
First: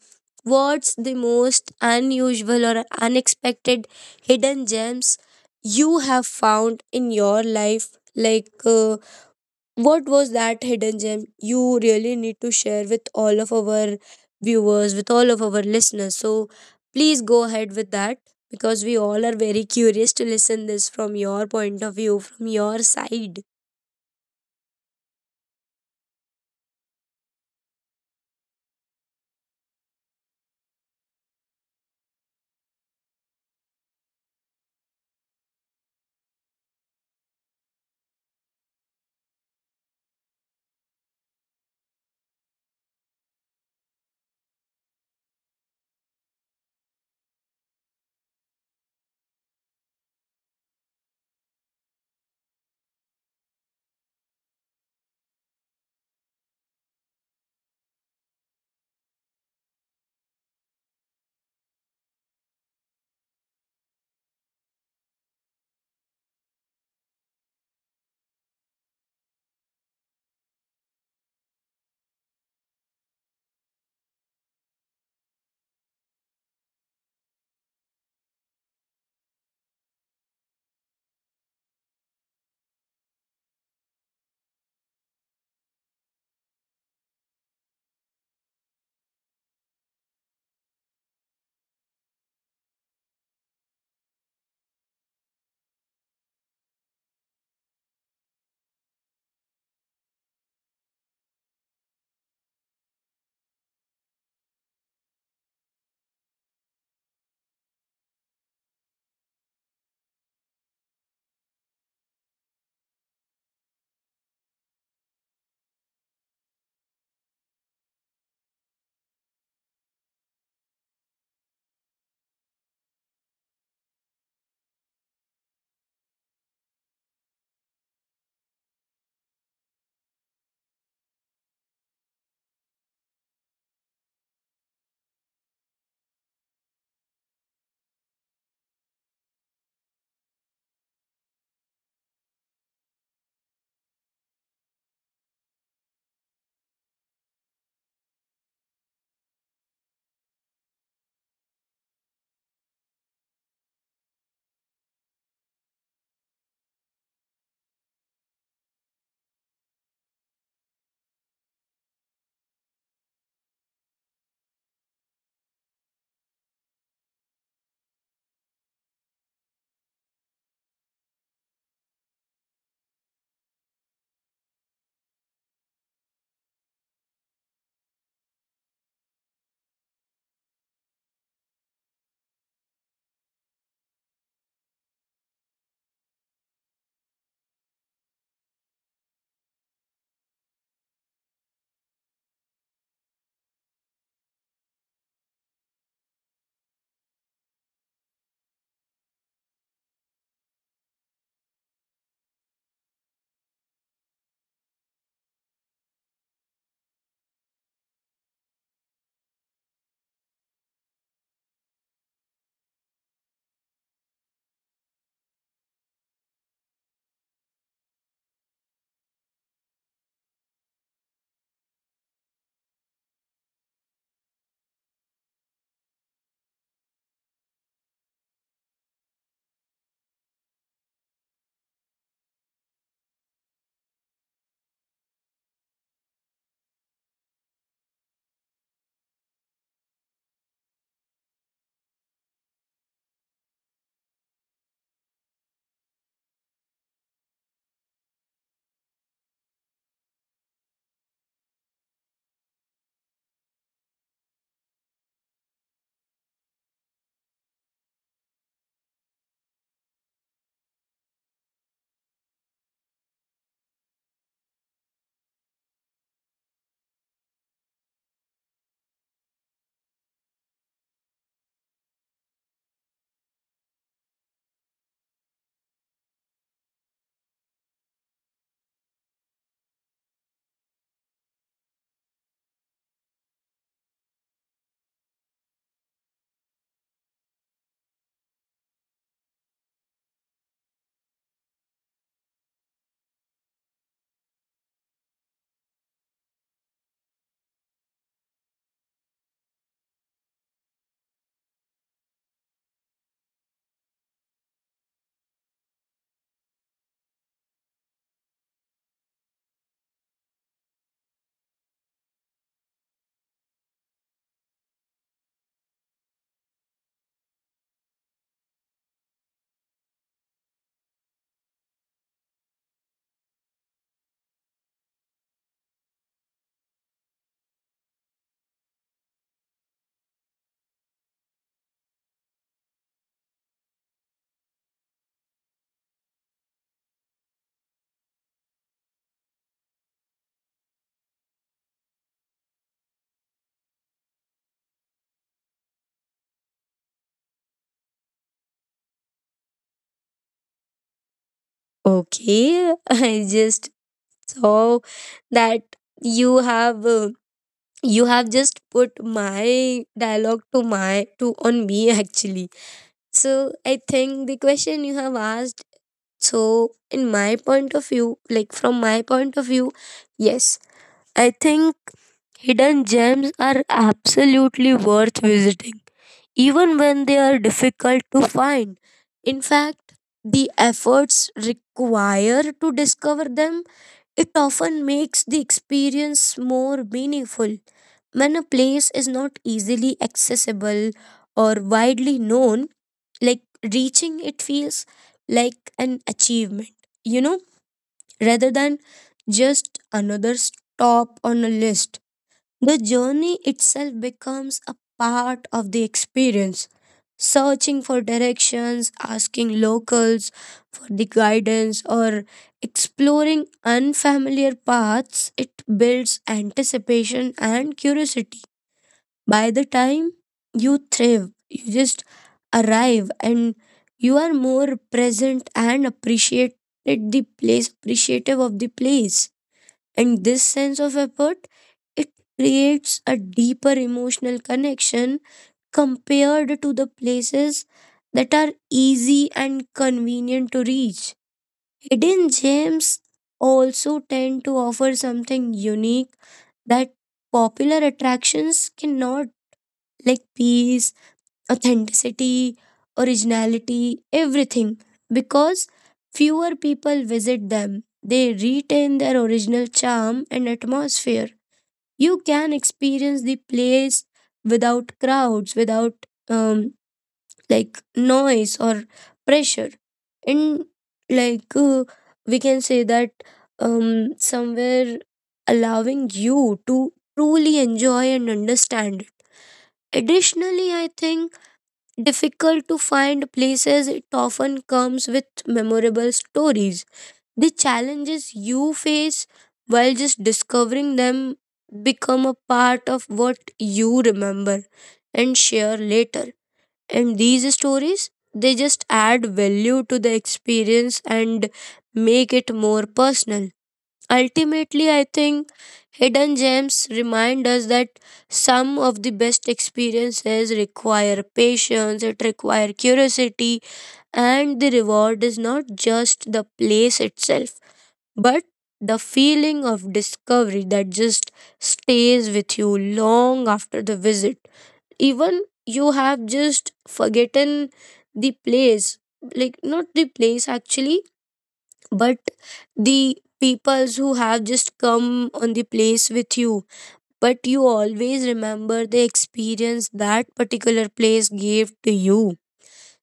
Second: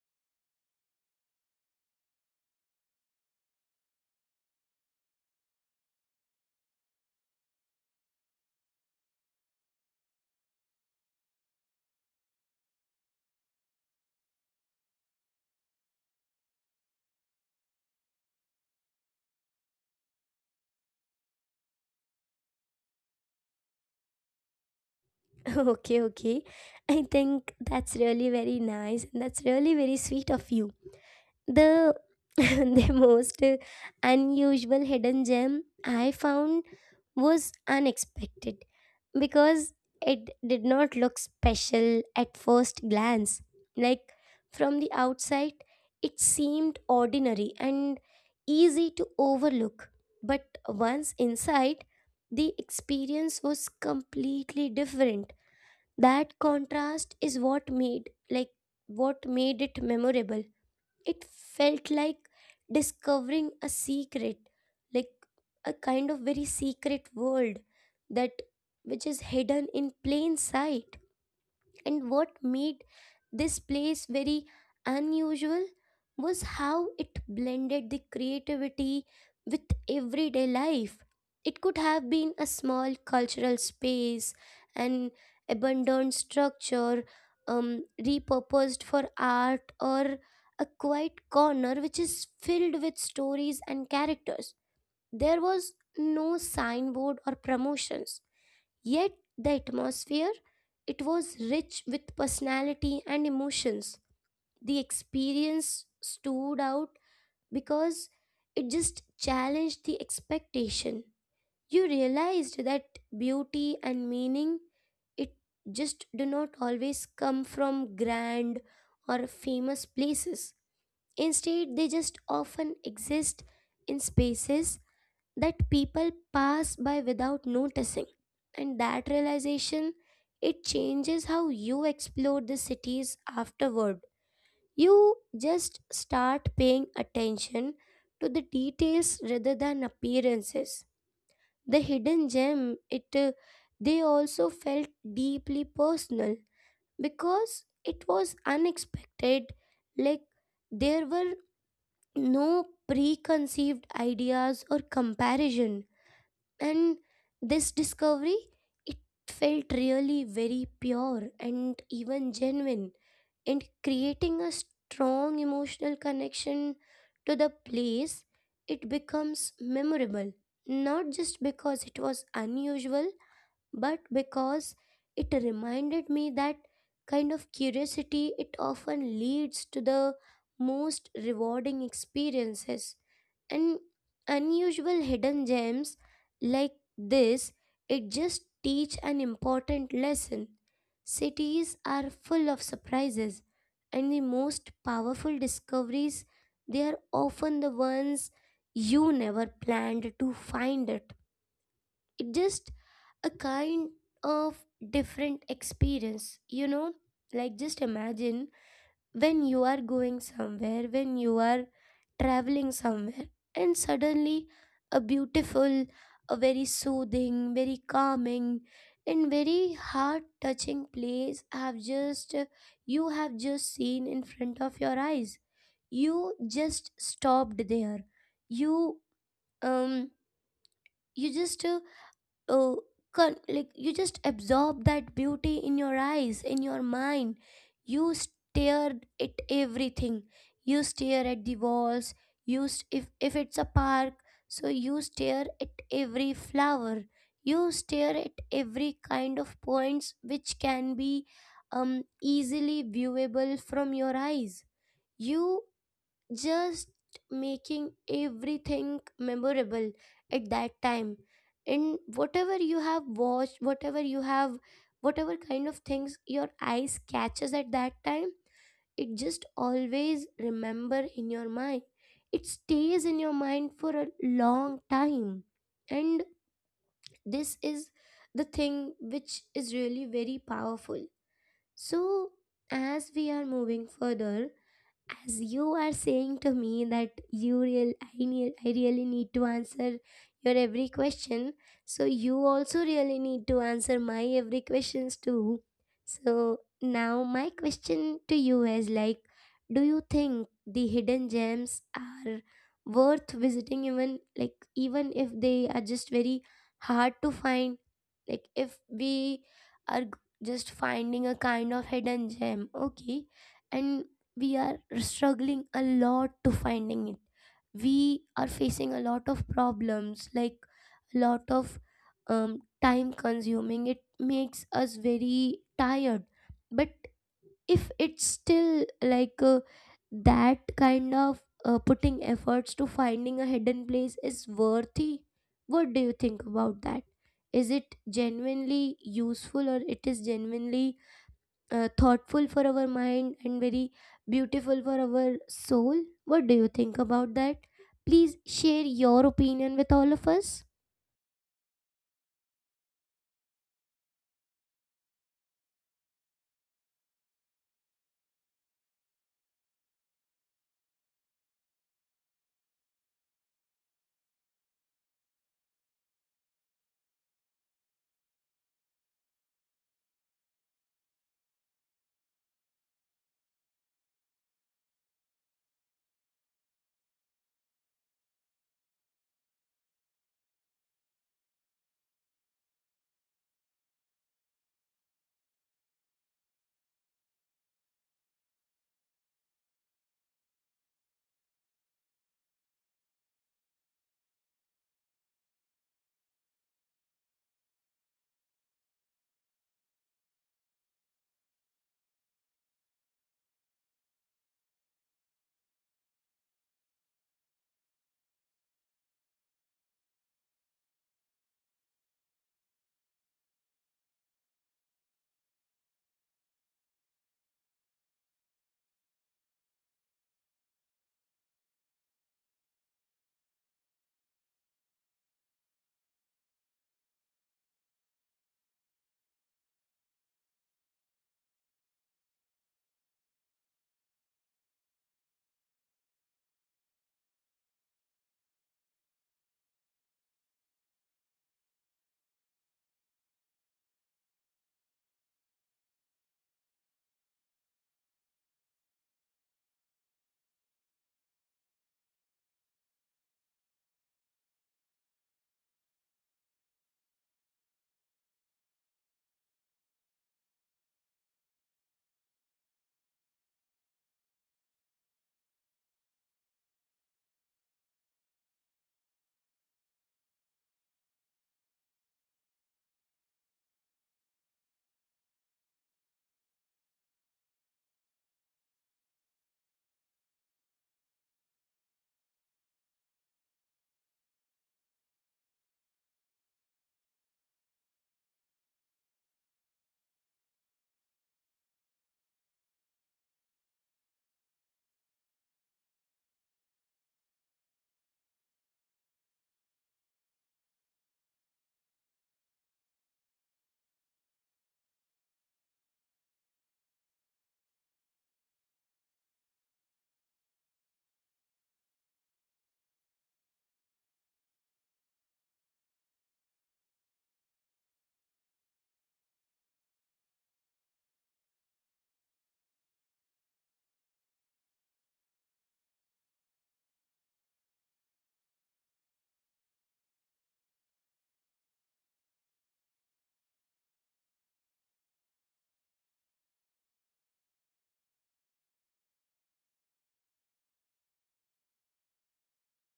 B: what's the most unusual or unexpected hidden gems you have found in your life like uh, what was that hidden gem you really need to share with all of our viewers, with all of our listeners? So please go ahead with that because we all are very curious to listen this from your point of view, from your side.
A: Okay, okay. I think that's really very nice and that's really very sweet of you. The the most uh, unusual hidden gem I found was unexpected because it did not look special at first glance. Like from the outside, it seemed ordinary and easy to overlook. But once inside, the experience was completely different. That contrast is what made, like what made it memorable. It felt like discovering a secret, like a kind of very secret world that which is hidden in plain sight. And what made this place very unusual was how it blended the creativity with everyday life. It could have been a small cultural space, an abandoned structure um, repurposed for art, or a quiet corner which is filled with stories and characters. There was no signboard or promotions. Yet the atmosphere, it was rich with personality and emotions. The experience stood out because it just challenged the expectation. You realized that beauty and meaning, it just do not always come from grand or famous places. Instead, they just often exist in spaces that people pass by without noticing. And that realization, it changes how you explore the cities afterward. You just start paying attention to the details rather than appearances. The hidden gem, it uh, they also felt deeply personal because it was unexpected. Like there were no preconceived ideas or comparison, and this discovery, it felt really very pure and even genuine, and creating a strong emotional connection to the place. It becomes memorable not just because it was unusual, but because it reminded me that kind of curiosity, it often leads to the most rewarding experiences. And unusual hidden gems like this, it just teach an important lesson. Cities are full of surprises, and the most powerful discoveries, they are often the ones you never planned to find it. It just a kind of different experience, you know, like just imagine when you are going somewhere, when you are traveling somewhere, and suddenly a beautiful, a very soothing, very calming, and very heart touching place have just, you have just seen in front of your eyes. You just stopped there. You um you just uh, uh, con- like you just absorb that beauty in your eyes, in your mind. You stare at everything. You stare at the walls. You st- if if it's a park, so you stare at every flower. You stare at every kind of points which can be um easily viewable from your eyes. You just making everything memorable at that time. And whatever you have watched, whatever you have, whatever kind of things your eyes catches at that time, it just always remember in your mind. It stays in your mind for a long time. And this is the thing which is really very powerful. So as we are moving further, as you are saying to me that you real I, need, I really need to answer your every question, so you also really need to answer my every questions too. So now my question to you is like, do you think the hidden gems are worth visiting even like, even if they are just very hard to find? Like if we are g- just finding a kind of hidden gem, okay, and we are struggling a lot to finding it, we are facing a lot of problems, like a lot of um, time consuming, it makes us very tired. But if it's still like uh, that kind of uh, putting efforts to finding a hidden place is worthy, what do you think about that? Is it genuinely useful or it is genuinely uh, thoughtful for our mind and very beautiful for our soul? What do you think about that? Please share your opinion with all of us.
B: Okay, I just saw that you have uh, you have just put my dialogue to my to on me actually. So I think the question you have asked. So, in my point of view, like from my point of view, yes, I think hidden gems are absolutely worth visiting even when they are difficult to find. In fact, the efforts required to discover them it often makes the experience more meaningful. When a place is not easily accessible or widely known, like reaching it feels like an achievement, you know, rather than just another stop on a list. The journey itself becomes a part of the experience. Searching for directions, asking locals for the guidance, or exploring unfamiliar paths, it builds anticipation and curiosity. By the time you thrive, you just arrive and you are more present and appreciate the place, appreciative of the place. And this sense of effort, it creates a deeper emotional connection compared to the places that are easy and convenient to reach. Hidden gems also tend to offer something unique that popular attractions cannot, like peace, authenticity, originality, everything, because fewer people visit them. They retain their original charm and atmosphere. You can experience the place without crowds, without um, like noise or pressure, and like uh, we can say that um, somewhere allowing you to truly enjoy and understand it. Additionally, I think difficult to find places, it often comes with memorable stories. The challenges you face while just discovering them become a part of what you remember and share later. And these stories, they just add value to the experience and make it more personal. Ultimately, I think hidden gems remind us that some of the best experiences require patience, it requires curiosity, and the reward is not just the place itself but the feeling of discovery that just stays with you long after the visit, even you have just forgotten the place, like not the place actually, but the peoples who have just come on the place with you. But you always remember the experience that particular place gave to you.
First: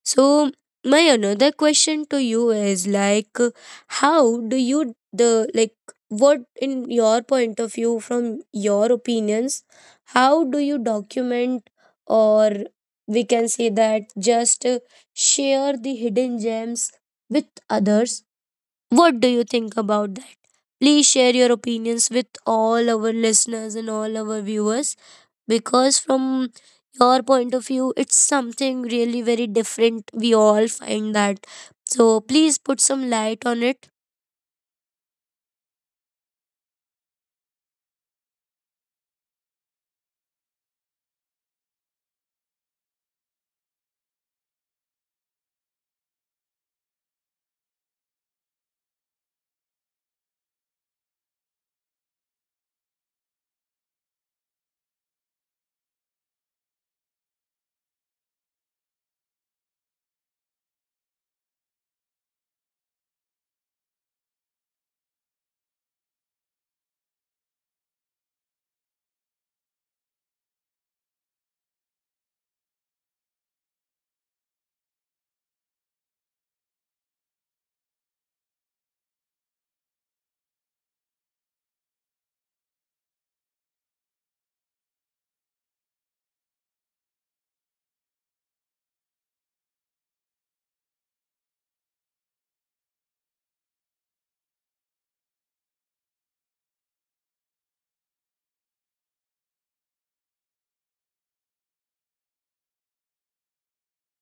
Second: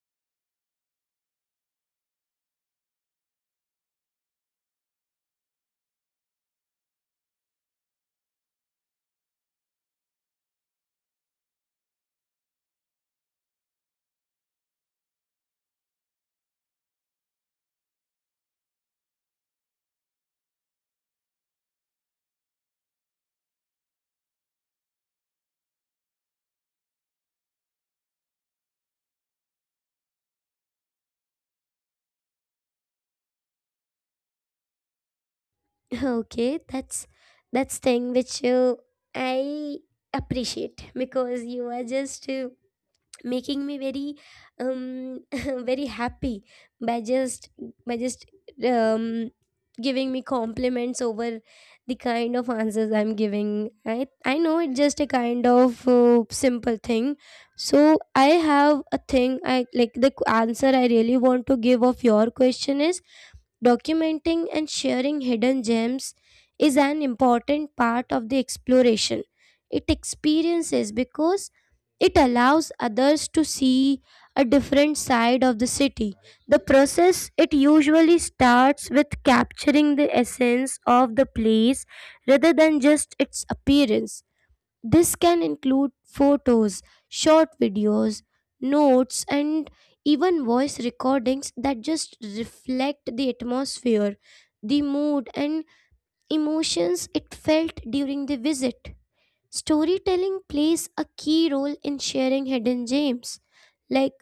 B: So my another question to you is like how do you the like what in your point of view from your opinions, how do you document or we can say that just uh, share the hidden gems with others? What do you think about that? Please share your opinions with all our listeners and all our viewers, because from your point of view it's something really very different, we all find that. So please put some light on it.
A: Okay, that's that's thing which uh, I appreciate because you are just uh, making me very um very happy by just by just um giving me compliments over the kind of answers I'm giving. I i know it's just a kind of uh, simple thing. So I have a thing, I like the q- answer I really want to give of your question is, documenting and sharing hidden gems is an important part of the exploration. It experiences because it allows others to see a different side of the city. The process, it usually starts with capturing the essence of the place rather than just its appearance. This can include photos, short videos, notes, and even voice recordings that just reflect the atmosphere, the mood, and emotions it felt during the visit. Storytelling plays a key role in sharing hidden gems. Like,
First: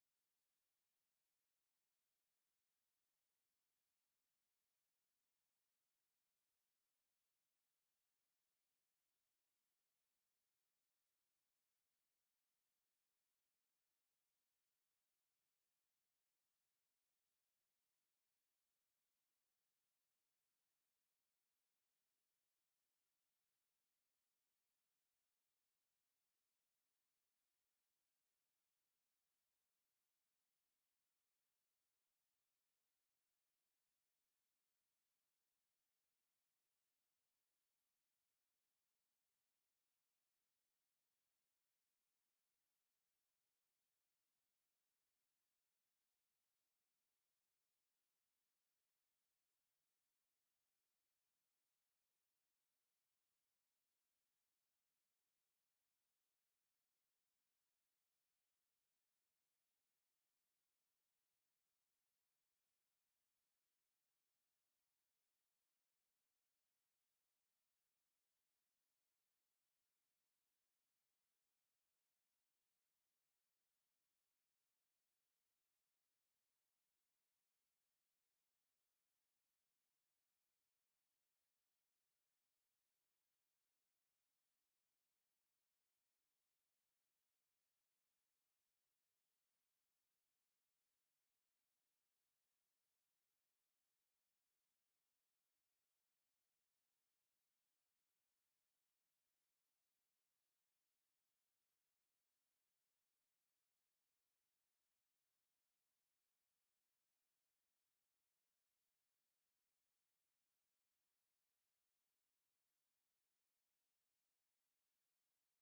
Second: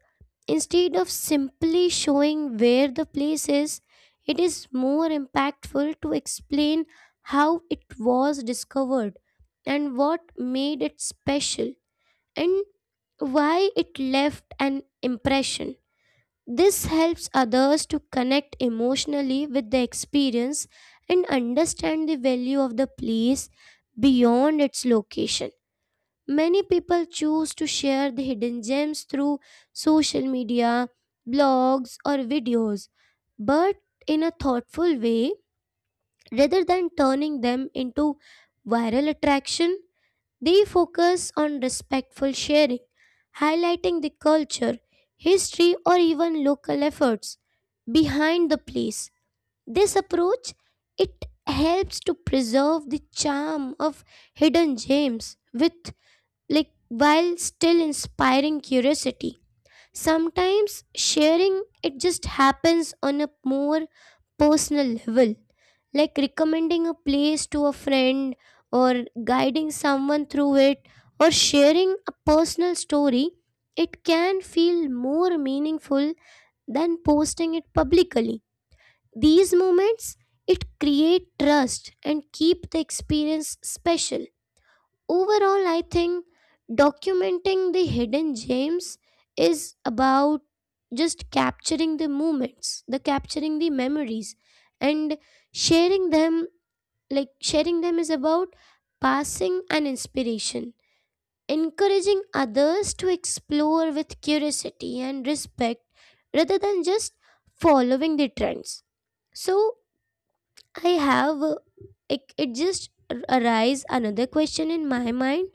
A: instead of simply showing where the place is, it is more impactful to explain how it was discovered and what made it special and why it left an impression. This helps others to connect emotionally with the experience and understand the value of the place beyond its location. Many people choose to share the hidden gems through social media, blogs, or videos, but in a thoughtful way rather than turning them into viral attraction. They focus on respectful sharing, highlighting the culture, history, or even local efforts behind the place. This approach, it helps to preserve the charm of hidden gems with like, while still inspiring curiosity. Sometimes sharing it just happens on a more personal level, like recommending a place to a friend or guiding someone through it or sharing a personal story. It can feel more meaningful than posting it publicly. These moments, it create trust and keep the experience special. Overall, I think documenting the hidden gems is about just capturing the moments, the capturing the memories, and sharing them. Like sharing them is about passing an inspiration, encouraging others to explore with curiosity and respect rather than just following the trends. So I have uh, it, it just arise another question in my mind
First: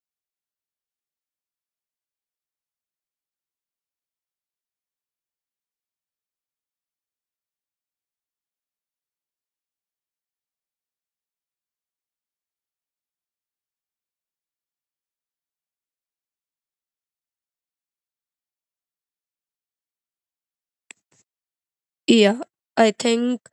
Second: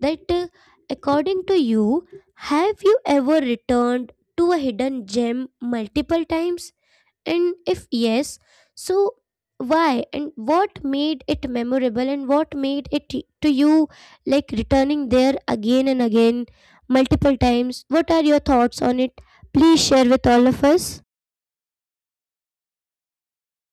A: that uh, according to you, have you ever returned to a hidden gem multiple times? And if yes, so why and what made it memorable and what made it y- to you, like returning there again and again multiple times? What are your thoughts on it? Please share with all of us.
B: Yeah, I think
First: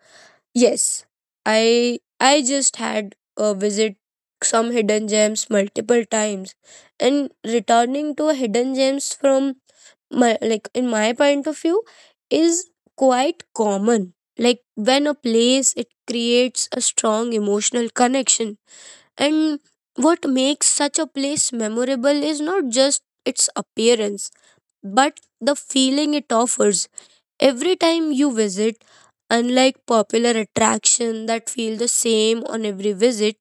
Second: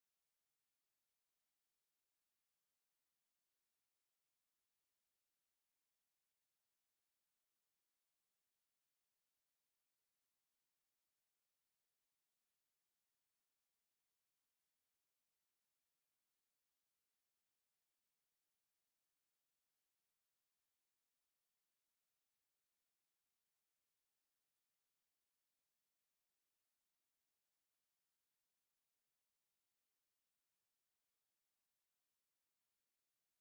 B: yes. I I just had a visit some hidden gems multiple times, and returning to a hidden gems from my like in my point of view is quite common. Like when a place it creates a strong emotional connection. And what makes such a place memorable is not just its appearance, but the feeling it offers. Every time you visit, unlike popular attractions that feel the same on every visit,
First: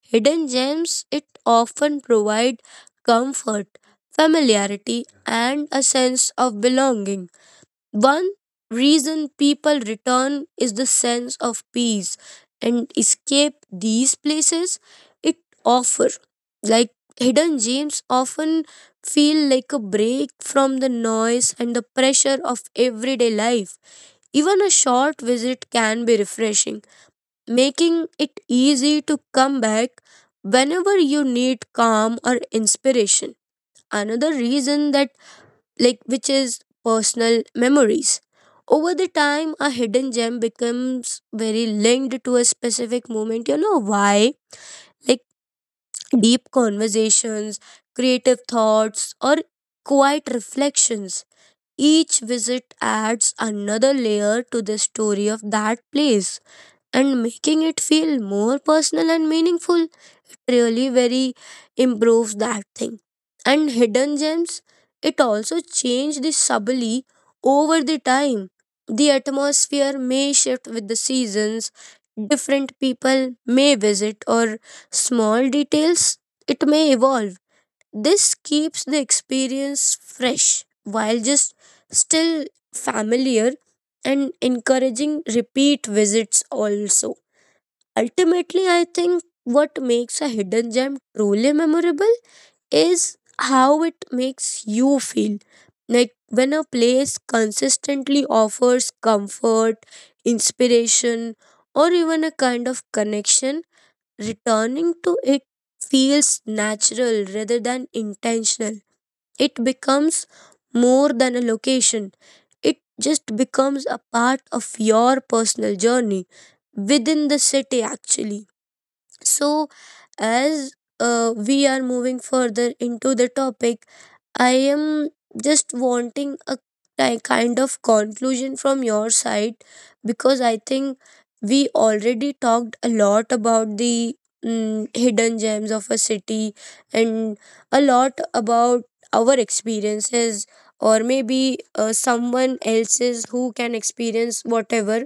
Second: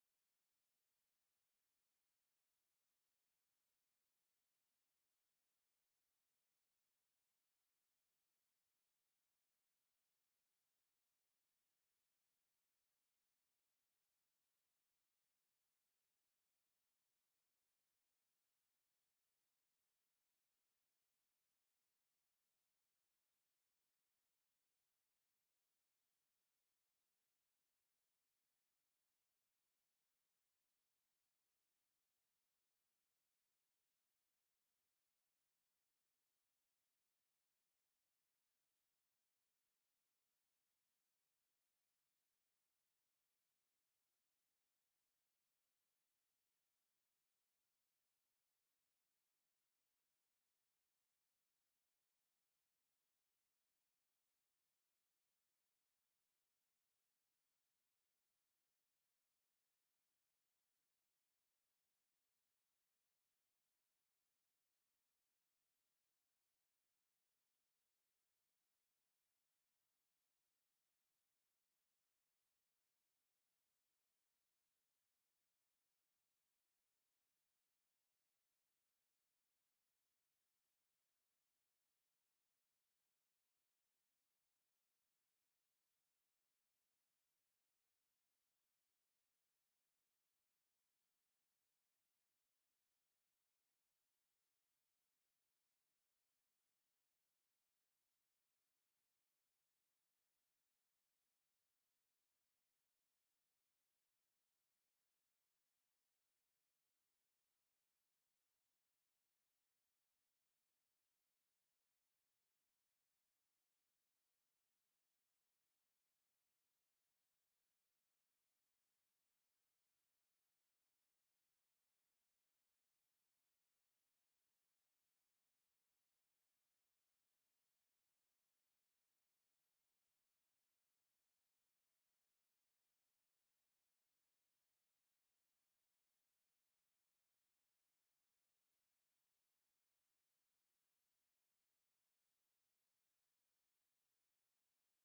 B: hidden gems it often provide comfort, familiarity and a sense of belonging. One reason people return is the sense of peace and escape these places it offer. Like hidden gems often feel like a break from the noise and the pressure of everyday life. Even a short visit can be refreshing, making it easy to come back whenever you need calm or inspiration. Another reason that like which is personal memories. Over the time, a hidden gem becomes very linked to a specific moment. You know why? Like deep conversations, creative thoughts, or quiet reflections. Each visit adds another layer to the story of that place and making it feel more personal and meaningful, really very improves that thing. And hidden gems, it also change the subtly over the time. The atmosphere may shift with the seasons, different people may visit or small details it may evolve. This keeps the experience fresh while just still familiar, and encouraging repeat visits also. Ultimately, I think what makes a hidden gem truly memorable is how it makes you feel. Like when a place consistently offers comfort, inspiration, or even a kind of connection, returning to it feels natural rather than intentional. It becomes more than a location, it just becomes a part of your personal journey within the city, actually. So, as uh, we are moving further into the topic, I am just wanting a ki- kind of conclusion from your side because I think we already talked a lot about the mm, hidden gems of a city and a lot about our experiences or maybe uh, someone else's who can experience whatever.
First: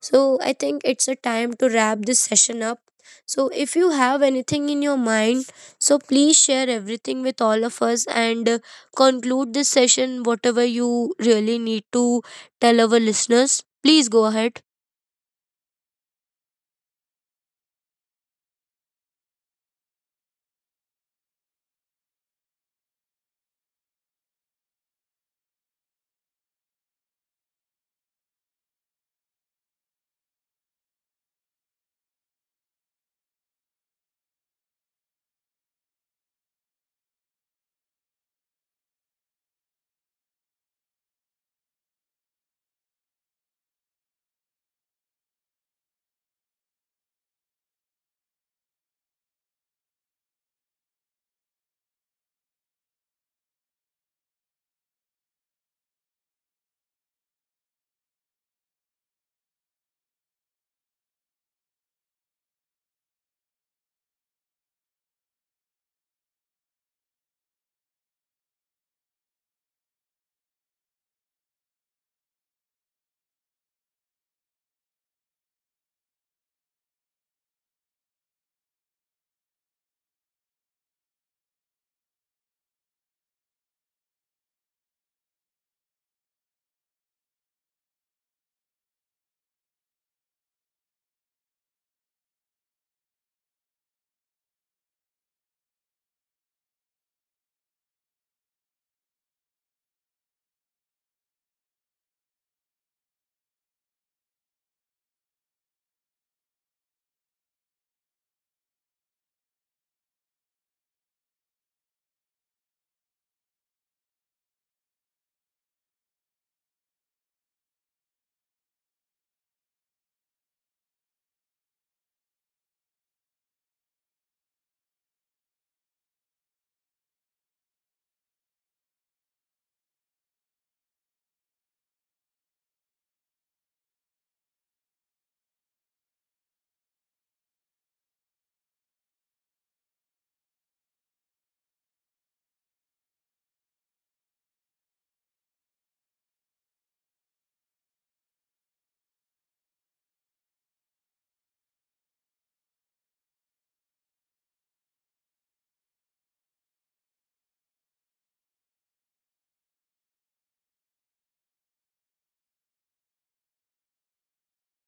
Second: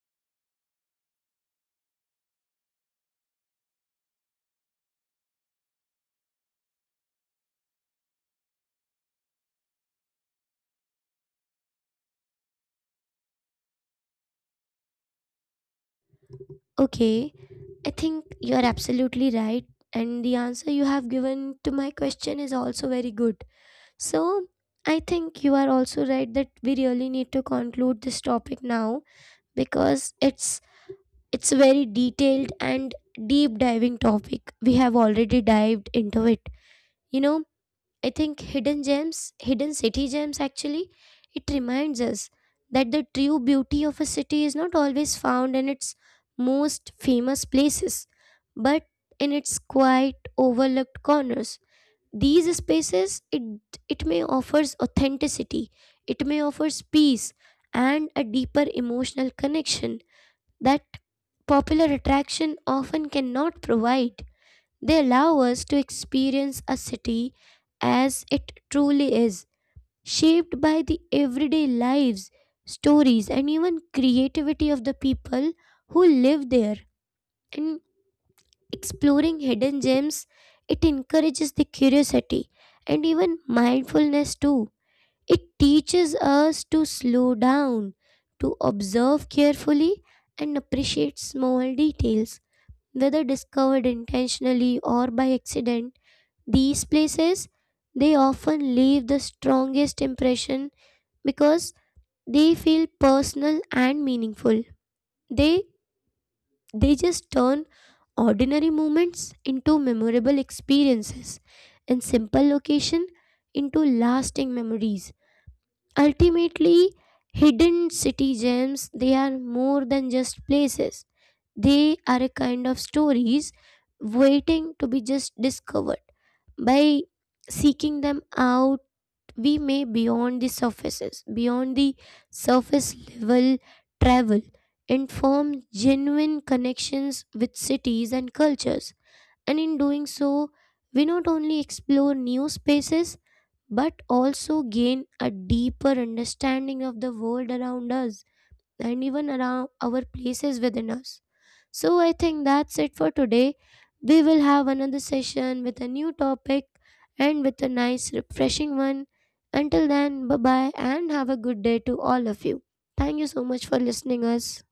B: So I think it's a time to wrap this session up. So, if you have anything in your mind, so please share everything with all of us and uh, conclude this session, whatever you really need to tell our listeners. Please go ahead.
A: Okay, I think you are absolutely right, and the answer you have given to my question is also very good. So, I think you are also right that we really need to conclude this topic now because it's it's a very detailed and deep diving topic. We have already dived into it. You know, I think hidden gems, hidden city gems actually, it reminds us that the true beauty of a city is not always found in its most famous places, but in its quiet, overlooked corners. These spaces, it it may offers authenticity, it may offers peace and a deeper emotional connection that popular attraction often cannot provide. They allow us to experience a city as it truly is, shaped by the everyday lives, stories, and even creativity of the people who live there. And exploring hidden gems, it encourages the curiosity and even mindfulness too. It teaches us to slow down, to observe carefully, and appreciate small details, whether discovered intentionally or by accident. These places, they often leave the strongest impression because they feel personal and meaningful. They they just turn ordinary moments into memorable experiences and simple location into lasting memories. Ultimately, hidden city gems, they are more than just places. They are a kind of stories waiting to be just discovered. By seeking them out, we may beyond the surfaces, beyond the surface level travel, and form genuine connections with cities and cultures. And in doing so, we not only explore new spaces but also gain a deeper understanding of the world around us and even around our places within us. So I think that's it for today. We will have another session with a new topic and with a nice, refreshing one. Until then, bye bye and have a good day to all of you. Thank you so much for listening us.